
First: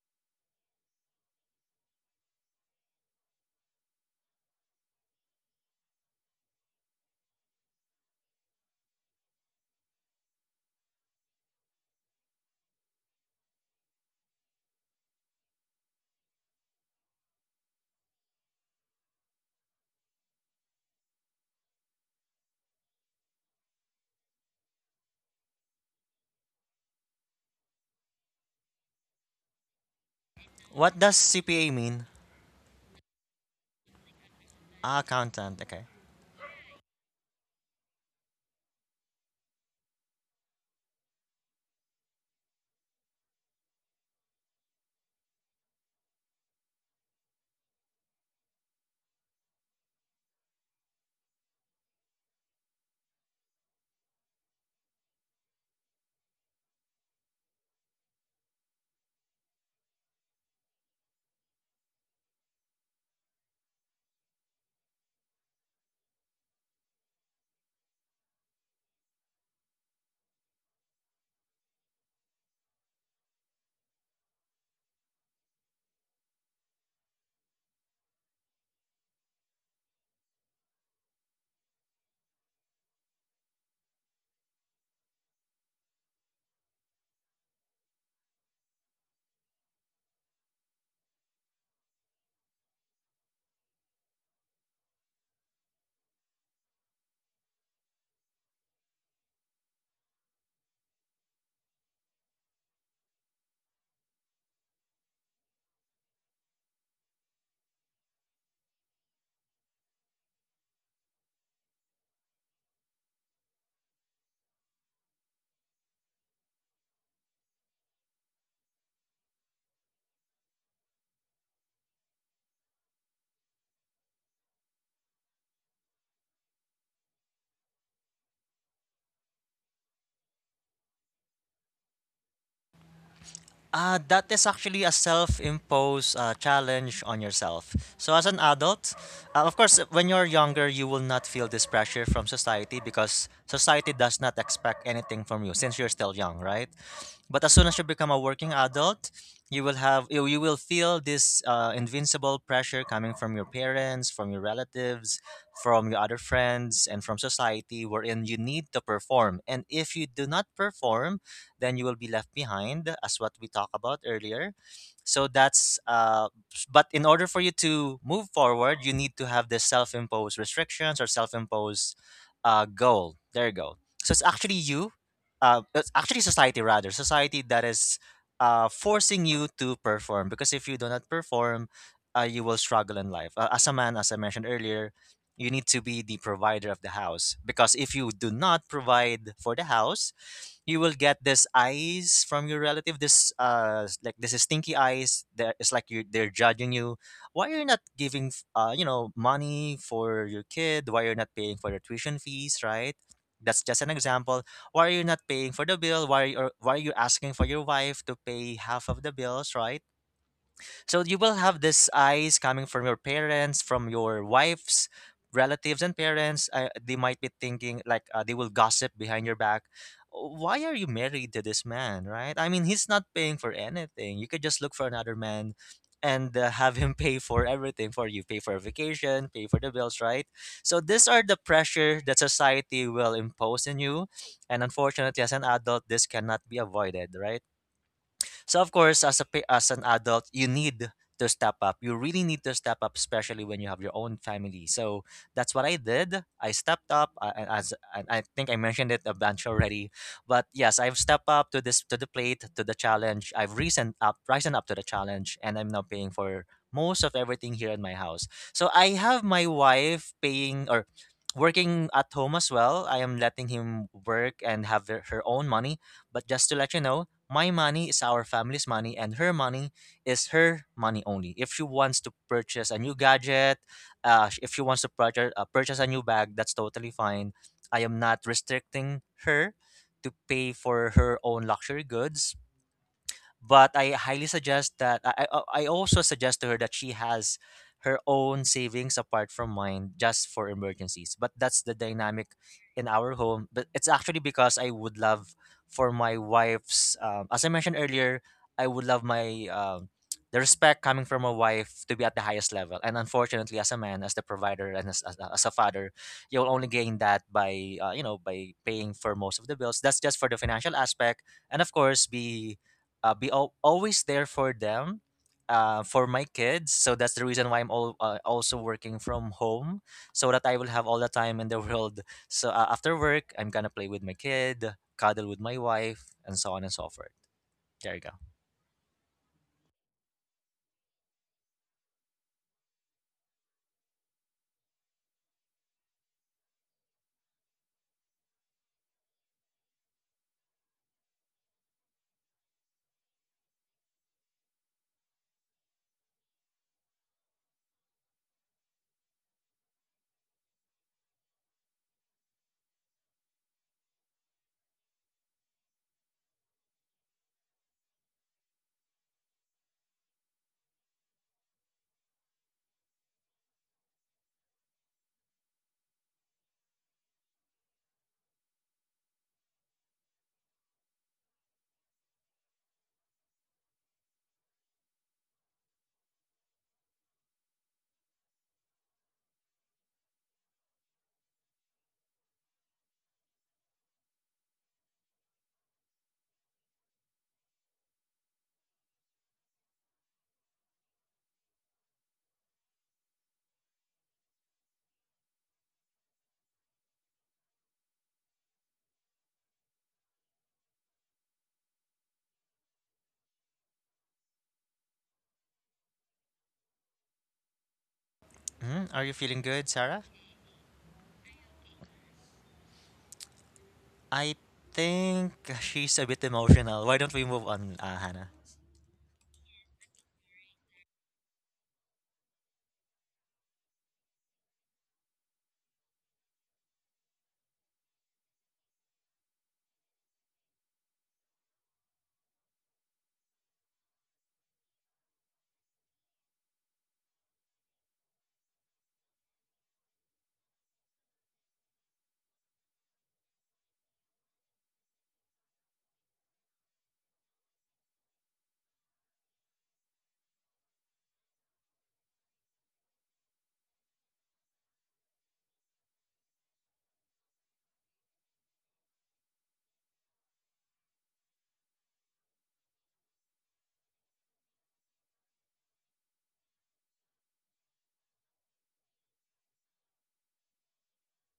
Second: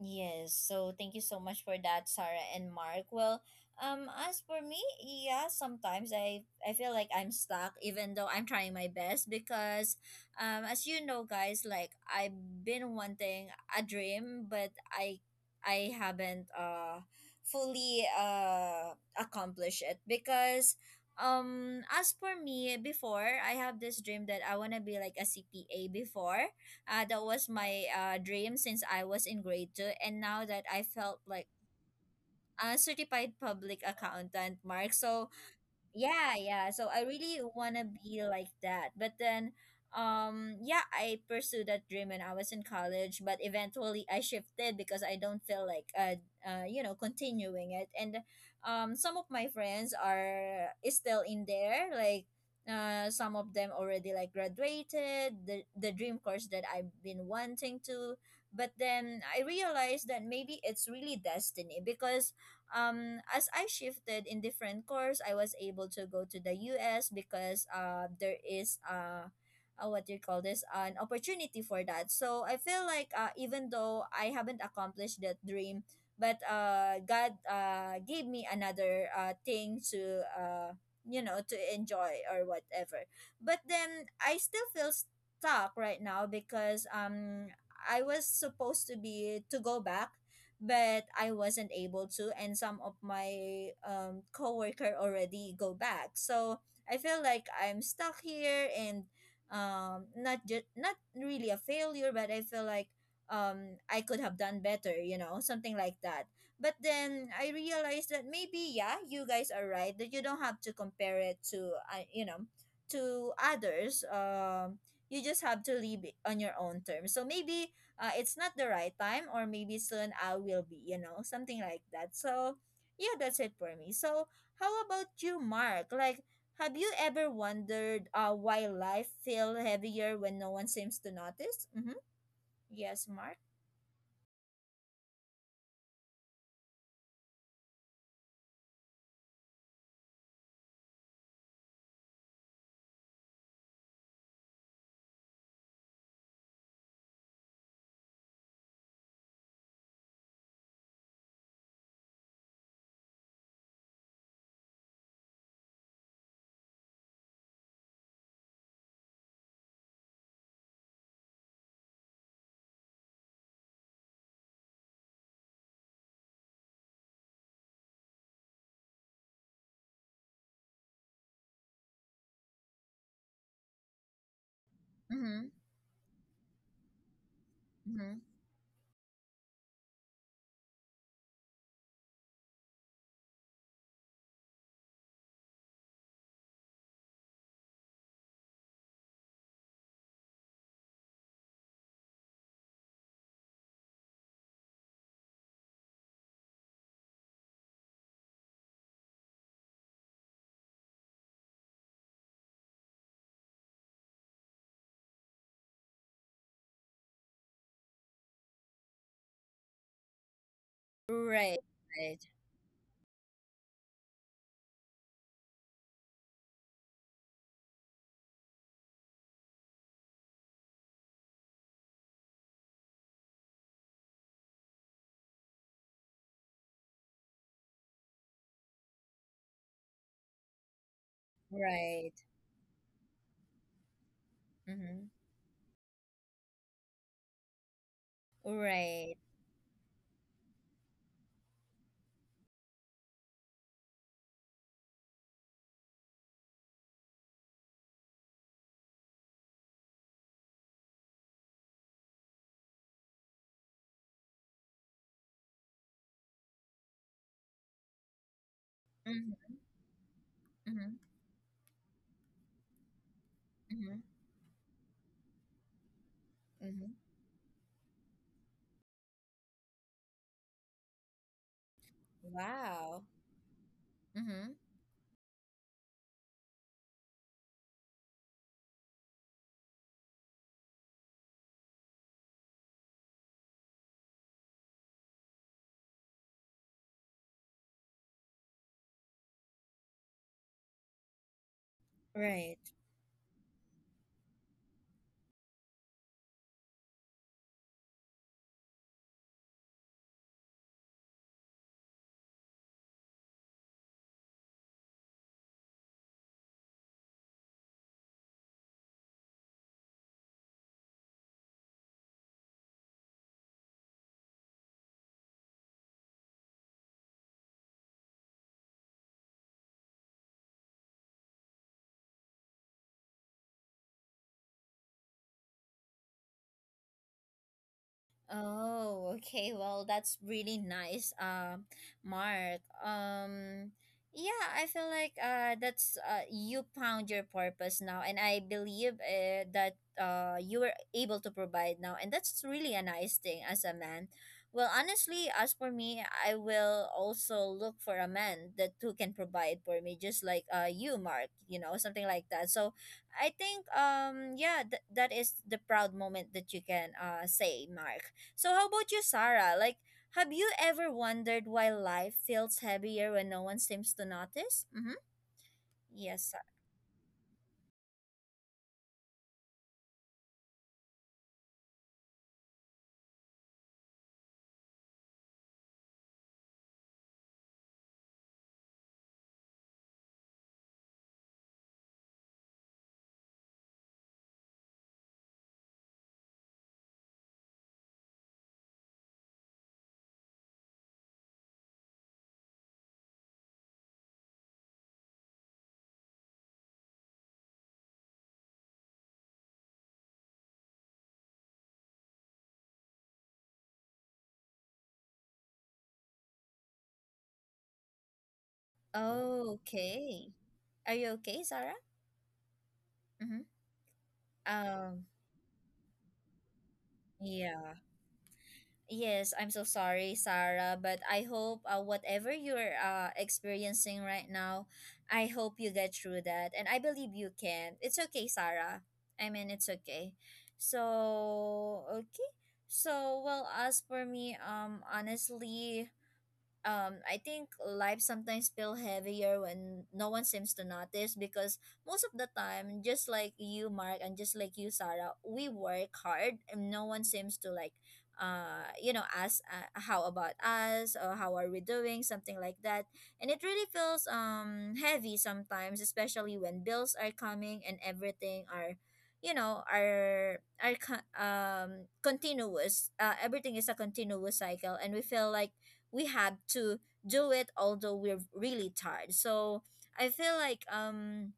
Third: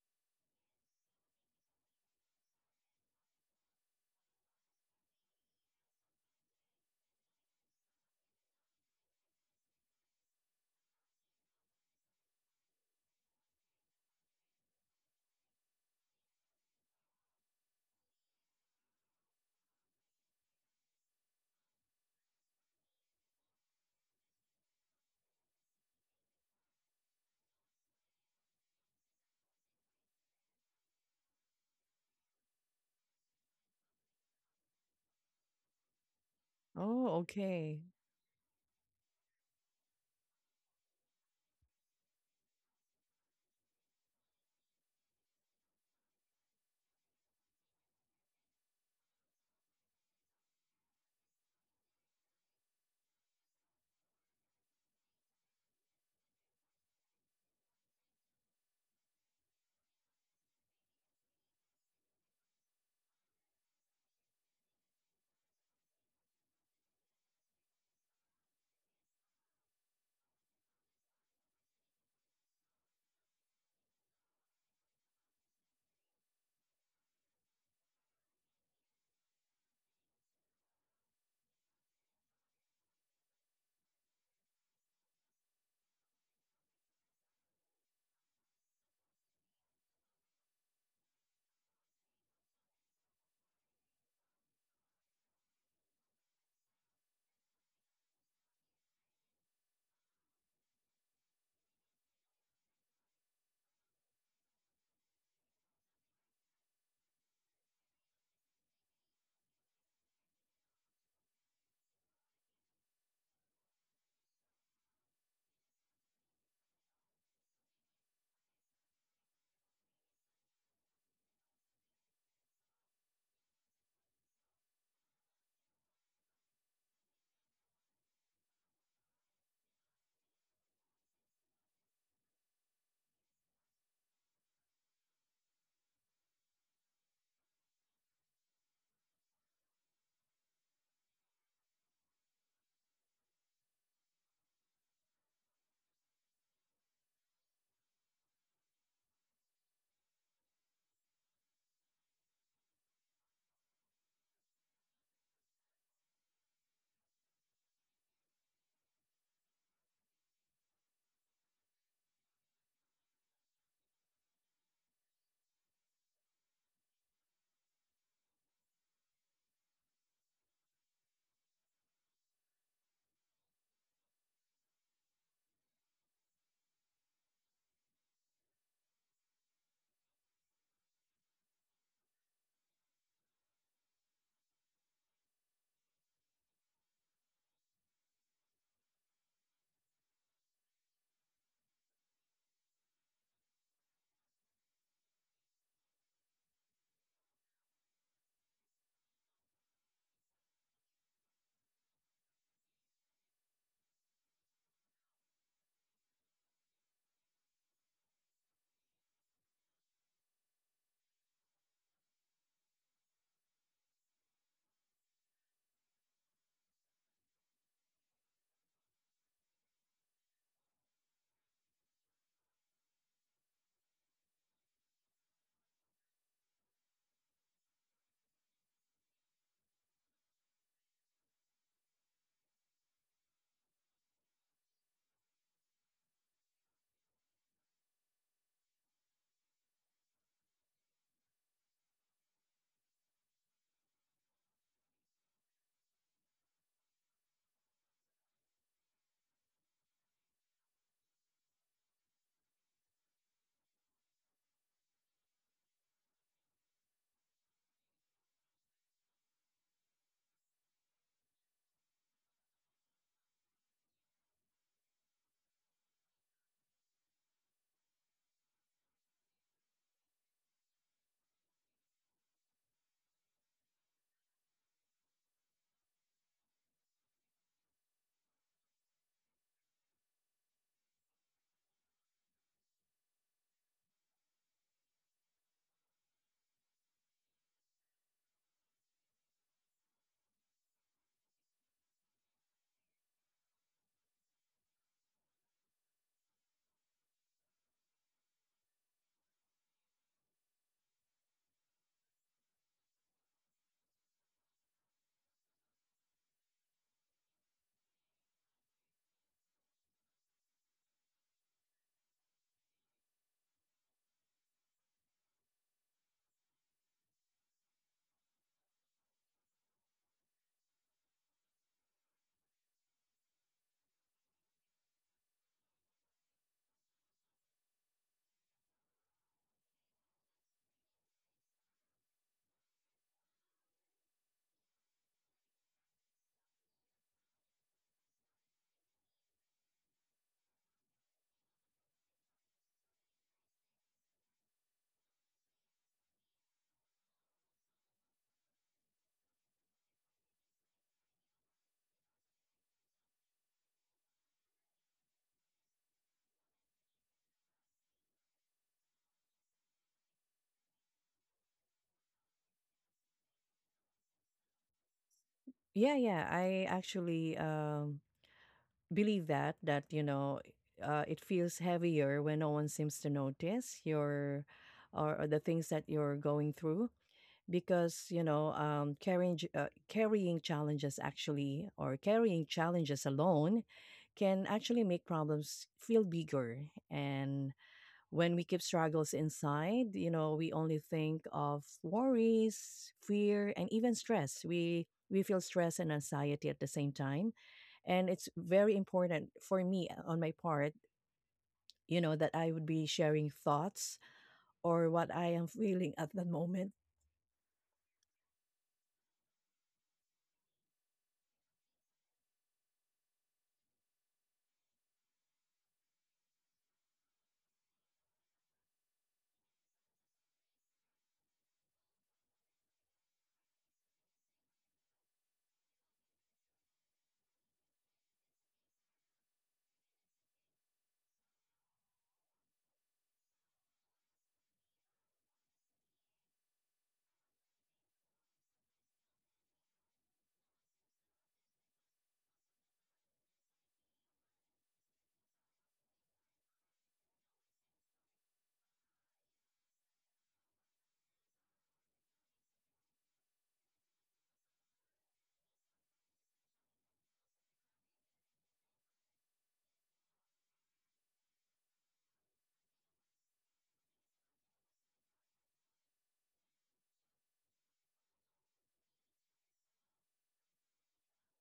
A: Yes, so thank you so much for that, Sarah and Mark. Well, um, as for me, yeah, sometimes I I feel like I'm stuck, even though I'm trying my best because, um, as you know, guys, like I've been wanting a dream, but I I haven't uh fully uh accomplished it because. Um, as for me, before I have this dream that I wanna be like a C P A before, uh, that was my uh, dream since I was in grade two, and now that I
B: What does
A: felt like
B: C P A mean?
A: a certified public accountant, Mark.
B: Ah,
A: So
B: accountant. Okay.
A: yeah, yeah. So I
C: Oh,
A: really want
C: okay.
A: to be like that. But then, um, yeah, I pursued that dream when I was in college, but eventually I shifted because I don't feel like, uh, uh, you know, continuing it. And um, some of my friends are is still in there. Like, uh, some of them already like graduated the the dream course that I've been wanting to. But then I realized that maybe it's really destiny because um as I shifted in different course, I was able to go to the U S because uh there is uh uh, what do you call this, an opportunity for that. So I feel like uh, even though I haven't accomplished that dream, but uh god uh gave me another uh thing to uh you know to enjoy or whatever. But then I still feel stuck right now because um i was supposed to be to go back, but I wasn't able to, and some of my um coworker already go back. So I feel like I'm stuck here and um not just not really a failure, but I feel like um I could have done better, you know, something like that. But then I realized that maybe yeah, you guys are right that you don't have to compare it to uh, you know to others. Um, you just have to live it on your own terms. So maybe uh, it's not the right time, or maybe soon I will be, you know, something like that. So yeah, that's it for me. So, how about you, Mark? Like, have you ever wondered uh, why life feel heavier when no one seems to notice? Mm-hmm. Yes, Mark.
B: Uh, that is actually a self-imposed uh, challenge on yourself. So as an adult, uh, of course, when you're younger, you will not feel this pressure from society because society does not expect anything from you since you're still young, right? But as soon as you become a working adult, you will have you, you will feel this uh, invincible pressure coming from your parents, from your relatives, from your other friends, and from society, wherein you need to perform. And if you do not perform, then you will be left behind, as what we talked about earlier. So that's uh, s- but in order for you to move forward, you need to have the self-imposed restrictions or self-imposed uh, goal. There you go. So it's actually you
A: Mm-hmm.
B: uh, it's actually society rather society that is
A: Mm-hmm.
B: uh, forcing you to perform, because if you do not perform, uh, you will struggle in life uh, as a man. As I mentioned earlier, you need to be the provider of the house, because if you do not provide for the house, you will get this eyes from your relative. This uh s- like, this is stinky eyes there. It's like, you, they're judging you. Why you're not giving f- uh you know money for your kid? Why you're not paying for their tuition fees, right? That's just an example. Why are you not paying for the bill? Why are you, or why are you asking for your wife to pay half of the bills, right? So you will
A: Right,
B: have these
A: right,
B: eyes coming from your parents, from your wife's relatives and parents. Uh, they might be thinking like, uh, they will gossip behind your back. Why are you married to this man, right? I mean, he's not paying for anything. You could just look for another man and uh, have him pay for everything for you, pay for vacation, pay for the bills, right? So these are the pressure
A: right.
B: that society will impose on you. And
A: Mm-hmm.
B: unfortunately, as an adult, this cannot be avoided, right? So of course,
A: Right.
B: as a pa- as an adult, you need to step up. You really need to step up, especially when you have your own family. So that's what I did. I stepped up, uh, and as and I think I mentioned it a bunch already. But yes, I've stepped up to this, to the plate, to the challenge. I've risen up, risen up to the challenge, and I'm now paying for most of everything here in my house. So I have my
A: Mm-hmm.
B: wife paying, or
A: Mm-hmm.
B: working at home as well. I am letting him
A: Mm-hmm.
B: work and have their, her own money. But just to let you
A: Mm-hmm.
B: know, my money is our family's money, and her money is her money only. If she wants to purchase a new
A: Wow.
B: gadget, uh, sh- if
A: Mm-hmm.
B: she wants to purchase, uh, purchase a new bag, that's totally fine. I am not restricting her to pay for her own luxury goods, but I highly suggest that I, I uh, I also suggest to her that she has her own savings apart from mine, just for emergencies. But that's the dynamic
A: Right.
B: in our home. But it's actually because I would love for my wife's um, as I mentioned earlier, I would love my um, the respect coming from a wife to be at the highest level. And unfortunately, as a man, as the provider, and as, as, a- as a father, you'll only gain that by uh, you know by paying for most of the bills. That's just for the financial aspect, and of course, be uh, be al- always there for them, uh, for my kids. So that's the reason why I'm all, uh, also working from home, so that I will have all the time in the world. So uh, after work, I'm gonna play with my kid, cuddle with my wife, and so on and so forth. There you go.
A: Oh, okay. Well, that's really nice, uh, Mark. Um, yeah, I feel like uh, that's uh, you found your purpose now, and I believe uh, that uh, you were able to provide now, and that's really a nice thing as a man. Well, honestly, as for me, I will also look for a man that who can provide for me, just like uh, you, Mark. You know, something like that. So I think um yeah th- that is the proud moment that you can uh say, Mark. So how about you, Sarah? Like, have you ever wondered why life feels heavier when no one seems to notice? Mm-hmm.
C: Yeah, yeah,
A: Yes. Sa-
C: I actually, um, believe that that, you know, uh, it feels heavier when no one seems to notice your or or the things that you're going through because, you know, um, carrying ch uh, carrying challenges actually or carrying challenges alone can actually make problems feel bigger, and when we keep struggles inside, you know, we only think of worries, fear, and even stress. We we feel stress and anxiety at the same time, and it's very important for me uh, on my part, you know, that I would be sharing thoughts or what I am feeling at the moment.
B: Mhm. Are you feeling
A: Oh,
B: good, Sarah?
A: okay. Are you okay, Sarah? Mm-hmm.
B: I
A: Um.
B: think she's a bit emotional. Why don't we move on,
A: Yeah.
B: uh, Hannah?
A: Yes, I'm so sorry, Sarah, but I hope uh, whatever you're uh, experiencing right now, I hope you get through that, and I believe you can. It's okay, Sarah. I mean, it's okay. So, okay. So, well, as for me, um, honestly, um, I think life sometimes feel heavier when no one seems to notice because most of the time, just like you, Mark, and just like you, Sarah, we work hard and no one seems to like, uh, you know, ask uh, how about us or how are we doing, something like that. And it really feels um heavy sometimes, especially when bills are coming and everything are. You know, are are co- um continuous. Uh, everything is a continuous cycle, and we feel like we have to do it although we're really tired. So i feel like um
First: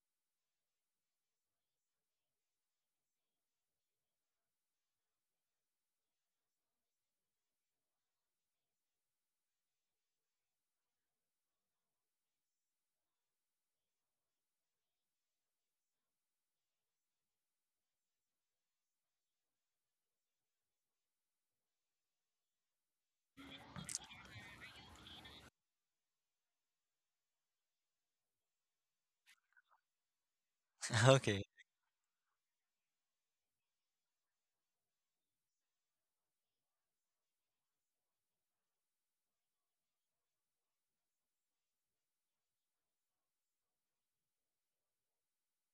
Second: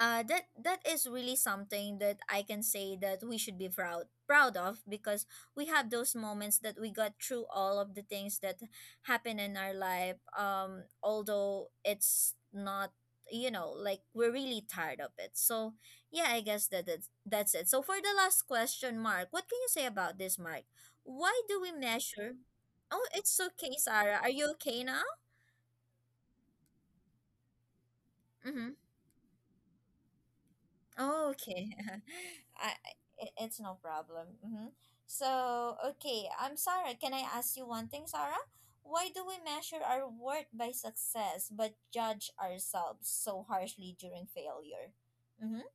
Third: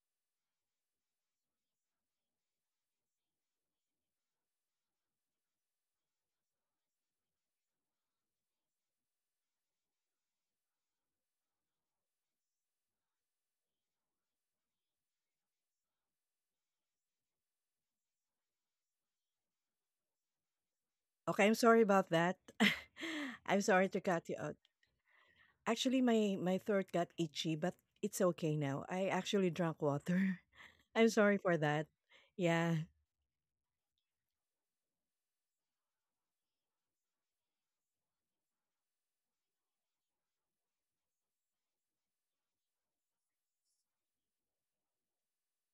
A: uh, that that is really something that I can say that we should be proud proud of because we have those moments that we got through all of the things that happen in our life. Um, although it's not you know like we're really tired of it. So yeah, I guess that that's, that's it. So for the last question, Mark, what can you say about this, Mark? Why
C: Okay, I'm
A: do we
C: sorry about that.
A: measure? Oh, it's
C: I'm
A: okay,
C: sorry to
A: Sarah.
C: cut
A: Are
C: you
A: you
C: off.
A: okay now?
C: Actually, my my throat got itchy, but it's okay
A: Mm-hmm.
C: now. I actually drank water. I'm
A: Oh,
C: sorry
B: Okay.
C: for
A: okay.
C: that.
A: I,
C: Yeah.
A: it, it's no problem. Mm-hmm. So, okay, I'm Sarah. Can I ask you one thing, Sarah? Why do we measure our worth by success but judge ourselves so harshly during failure? Mm-hmm.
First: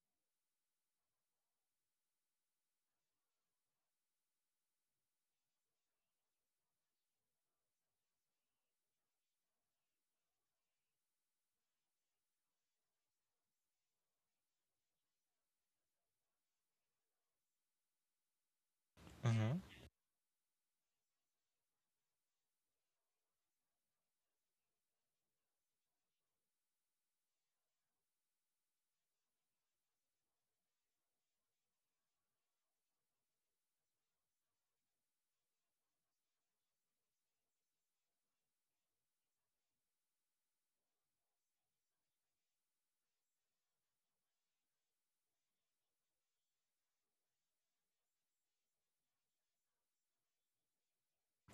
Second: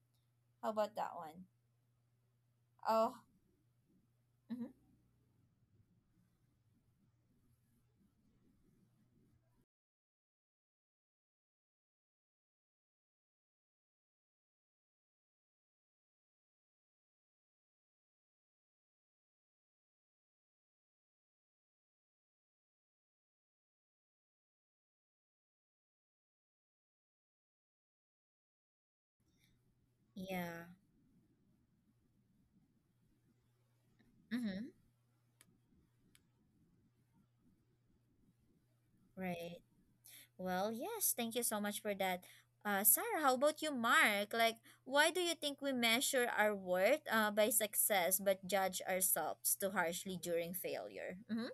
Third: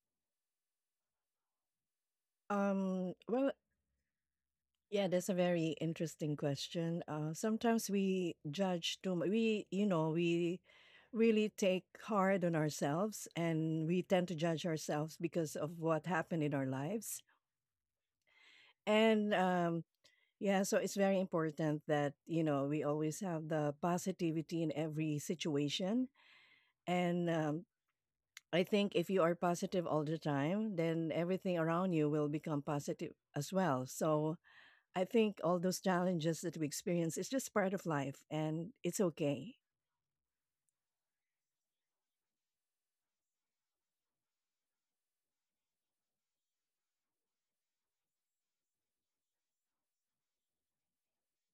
A: How about that one? Oh,
C: Um. Well.
A: mm-hmm.
C: Yeah. That's a very interesting question. Uh. Sometimes we judge too much. We, you know, we really take hard on ourselves, and we tend to judge ourselves because of what happened in our lives. And
B: Mhm.
C: um. Yeah. So it's very important that you know we always have the positivity in every situation and um, I think if you are positive all the
A: Yeah.
C: time, then everything around you will become positive as well. So
A: Mm-hmm.
C: I think all those challenges that we experience is just part of life and it's okay.
A: Right. Well, yes, thank you so much for that. Uh, Sarah, how about you, Mark? Like, why do you think we measure our worth uh, by success but judge ourselves too harshly during failure? Mm-hmm.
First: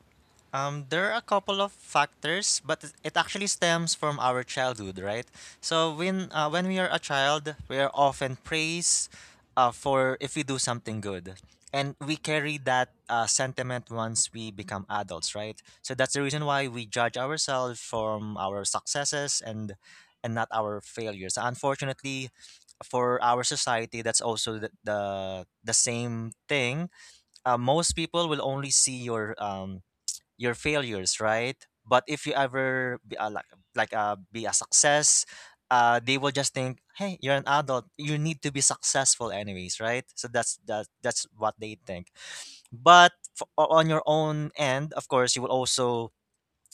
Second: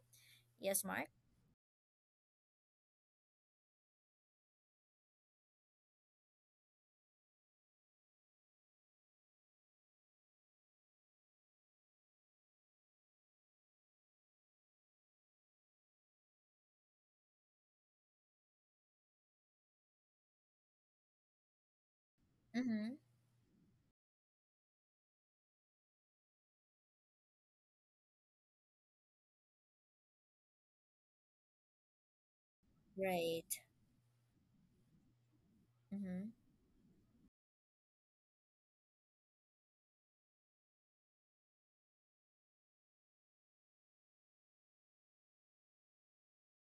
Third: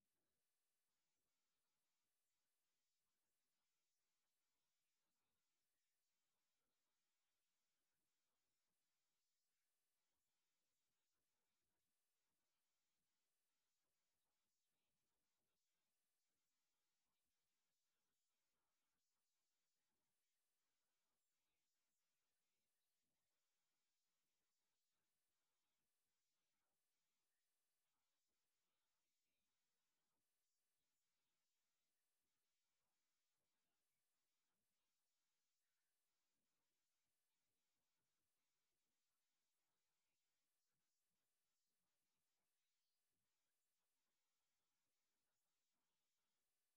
A: Yes,
B: Um,
A: Mark?
B: there are a couple of factors, but it it actually stems from our childhood, right? So when uh, when we are a child, we are often praised uh, for if we do something good, and we carry that uh, sentiment once we become adults, right? So that's the reason why we judge ourselves from our successes and and not our failures. Unfortunately,
A: Mm-hmm.
B: for our society, that's also the the, the same thing. Uh, most people will only see your um, your failures, right? But if you ever be, uh, like
A: Right.
B: like uh, be a success, uh, they
A: Mm-hmm.
B: will just think, hey, you're an adult, you need to be successful anyways, right? So that's that that's what they think. But f- o- on your own end, of course, you will also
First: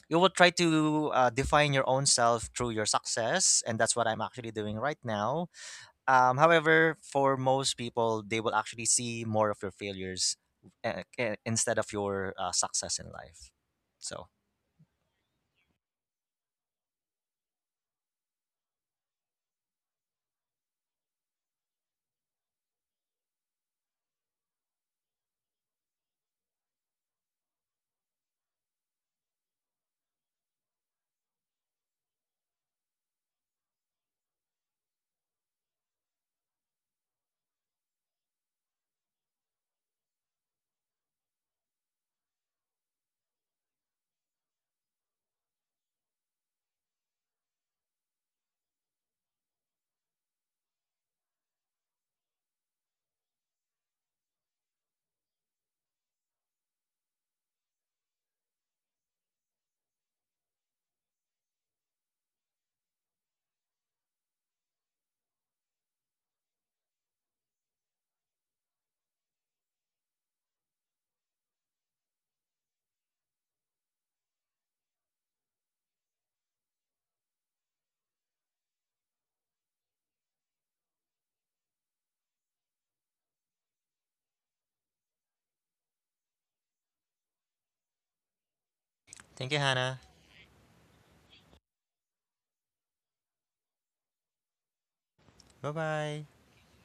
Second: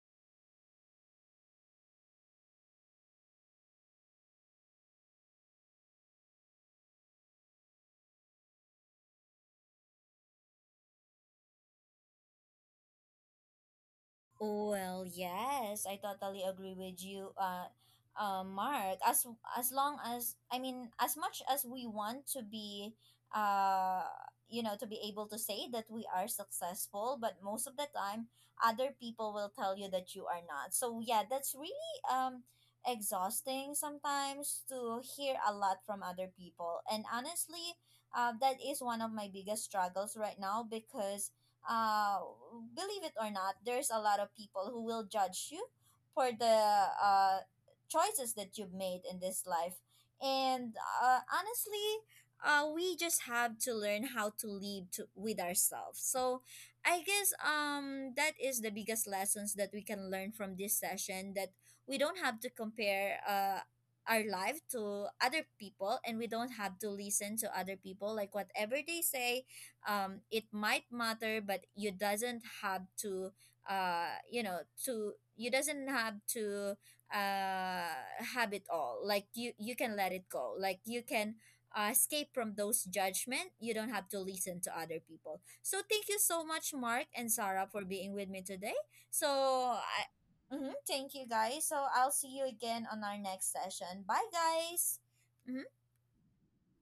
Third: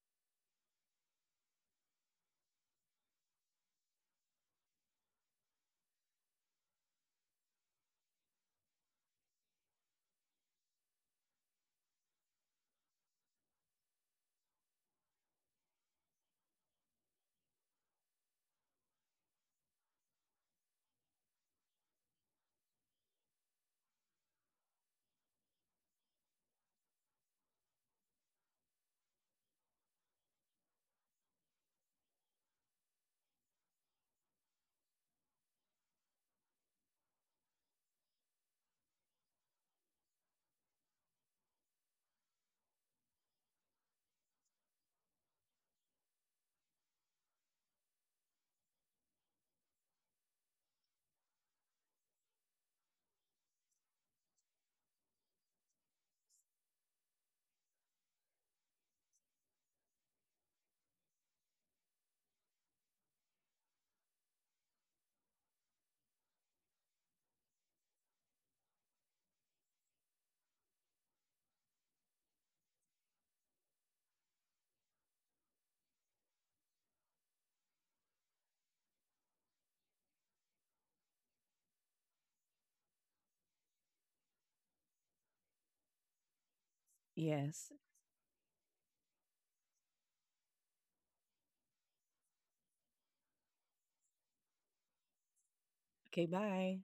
B: you will try to uh, define your own self through your success, and that's what I'm actually doing right now. Um, however, for most people, they will actually see more of your failures uh, uh, instead of your uh, success in life. So.
A: Well, yes, I totally agree with you, uh, uh, Mark. As as long as I mean, as much as we want to be, uh, you know, to be able to say that we are successful, but most of the time, other people will tell you that you are not. So yeah, that's really um exhausting sometimes to hear a lot from other people, and honestly, uh, that is one of my biggest struggles right now because uh, believe it or not, there's a lot of people who will judge you for the uh, choices that you've made in this life. And uh, honestly, uh, we just have to learn how to live to, with ourselves. So I guess um, that is the biggest lessons that we can learn from this session that we don't have to compare uh, our life to other people, and we don't have to listen to other people like whatever they say. um, it might matter, but you doesn't have to uh, you know to you doesn't have to uh, have it all. Like you you can let it go, like you can uh, escape from those judgment. You don't have to listen to other people. So thank you so much, Mark and Sarah,
C: Yes.
A: for being with me today. So
B: Thank you, Hannah.
A: I, mhm, thank you guys. So I'll see you again on our next session. Bye guys.
B: Bye
A: Mhm.
B: bye.
C: Okay, bye.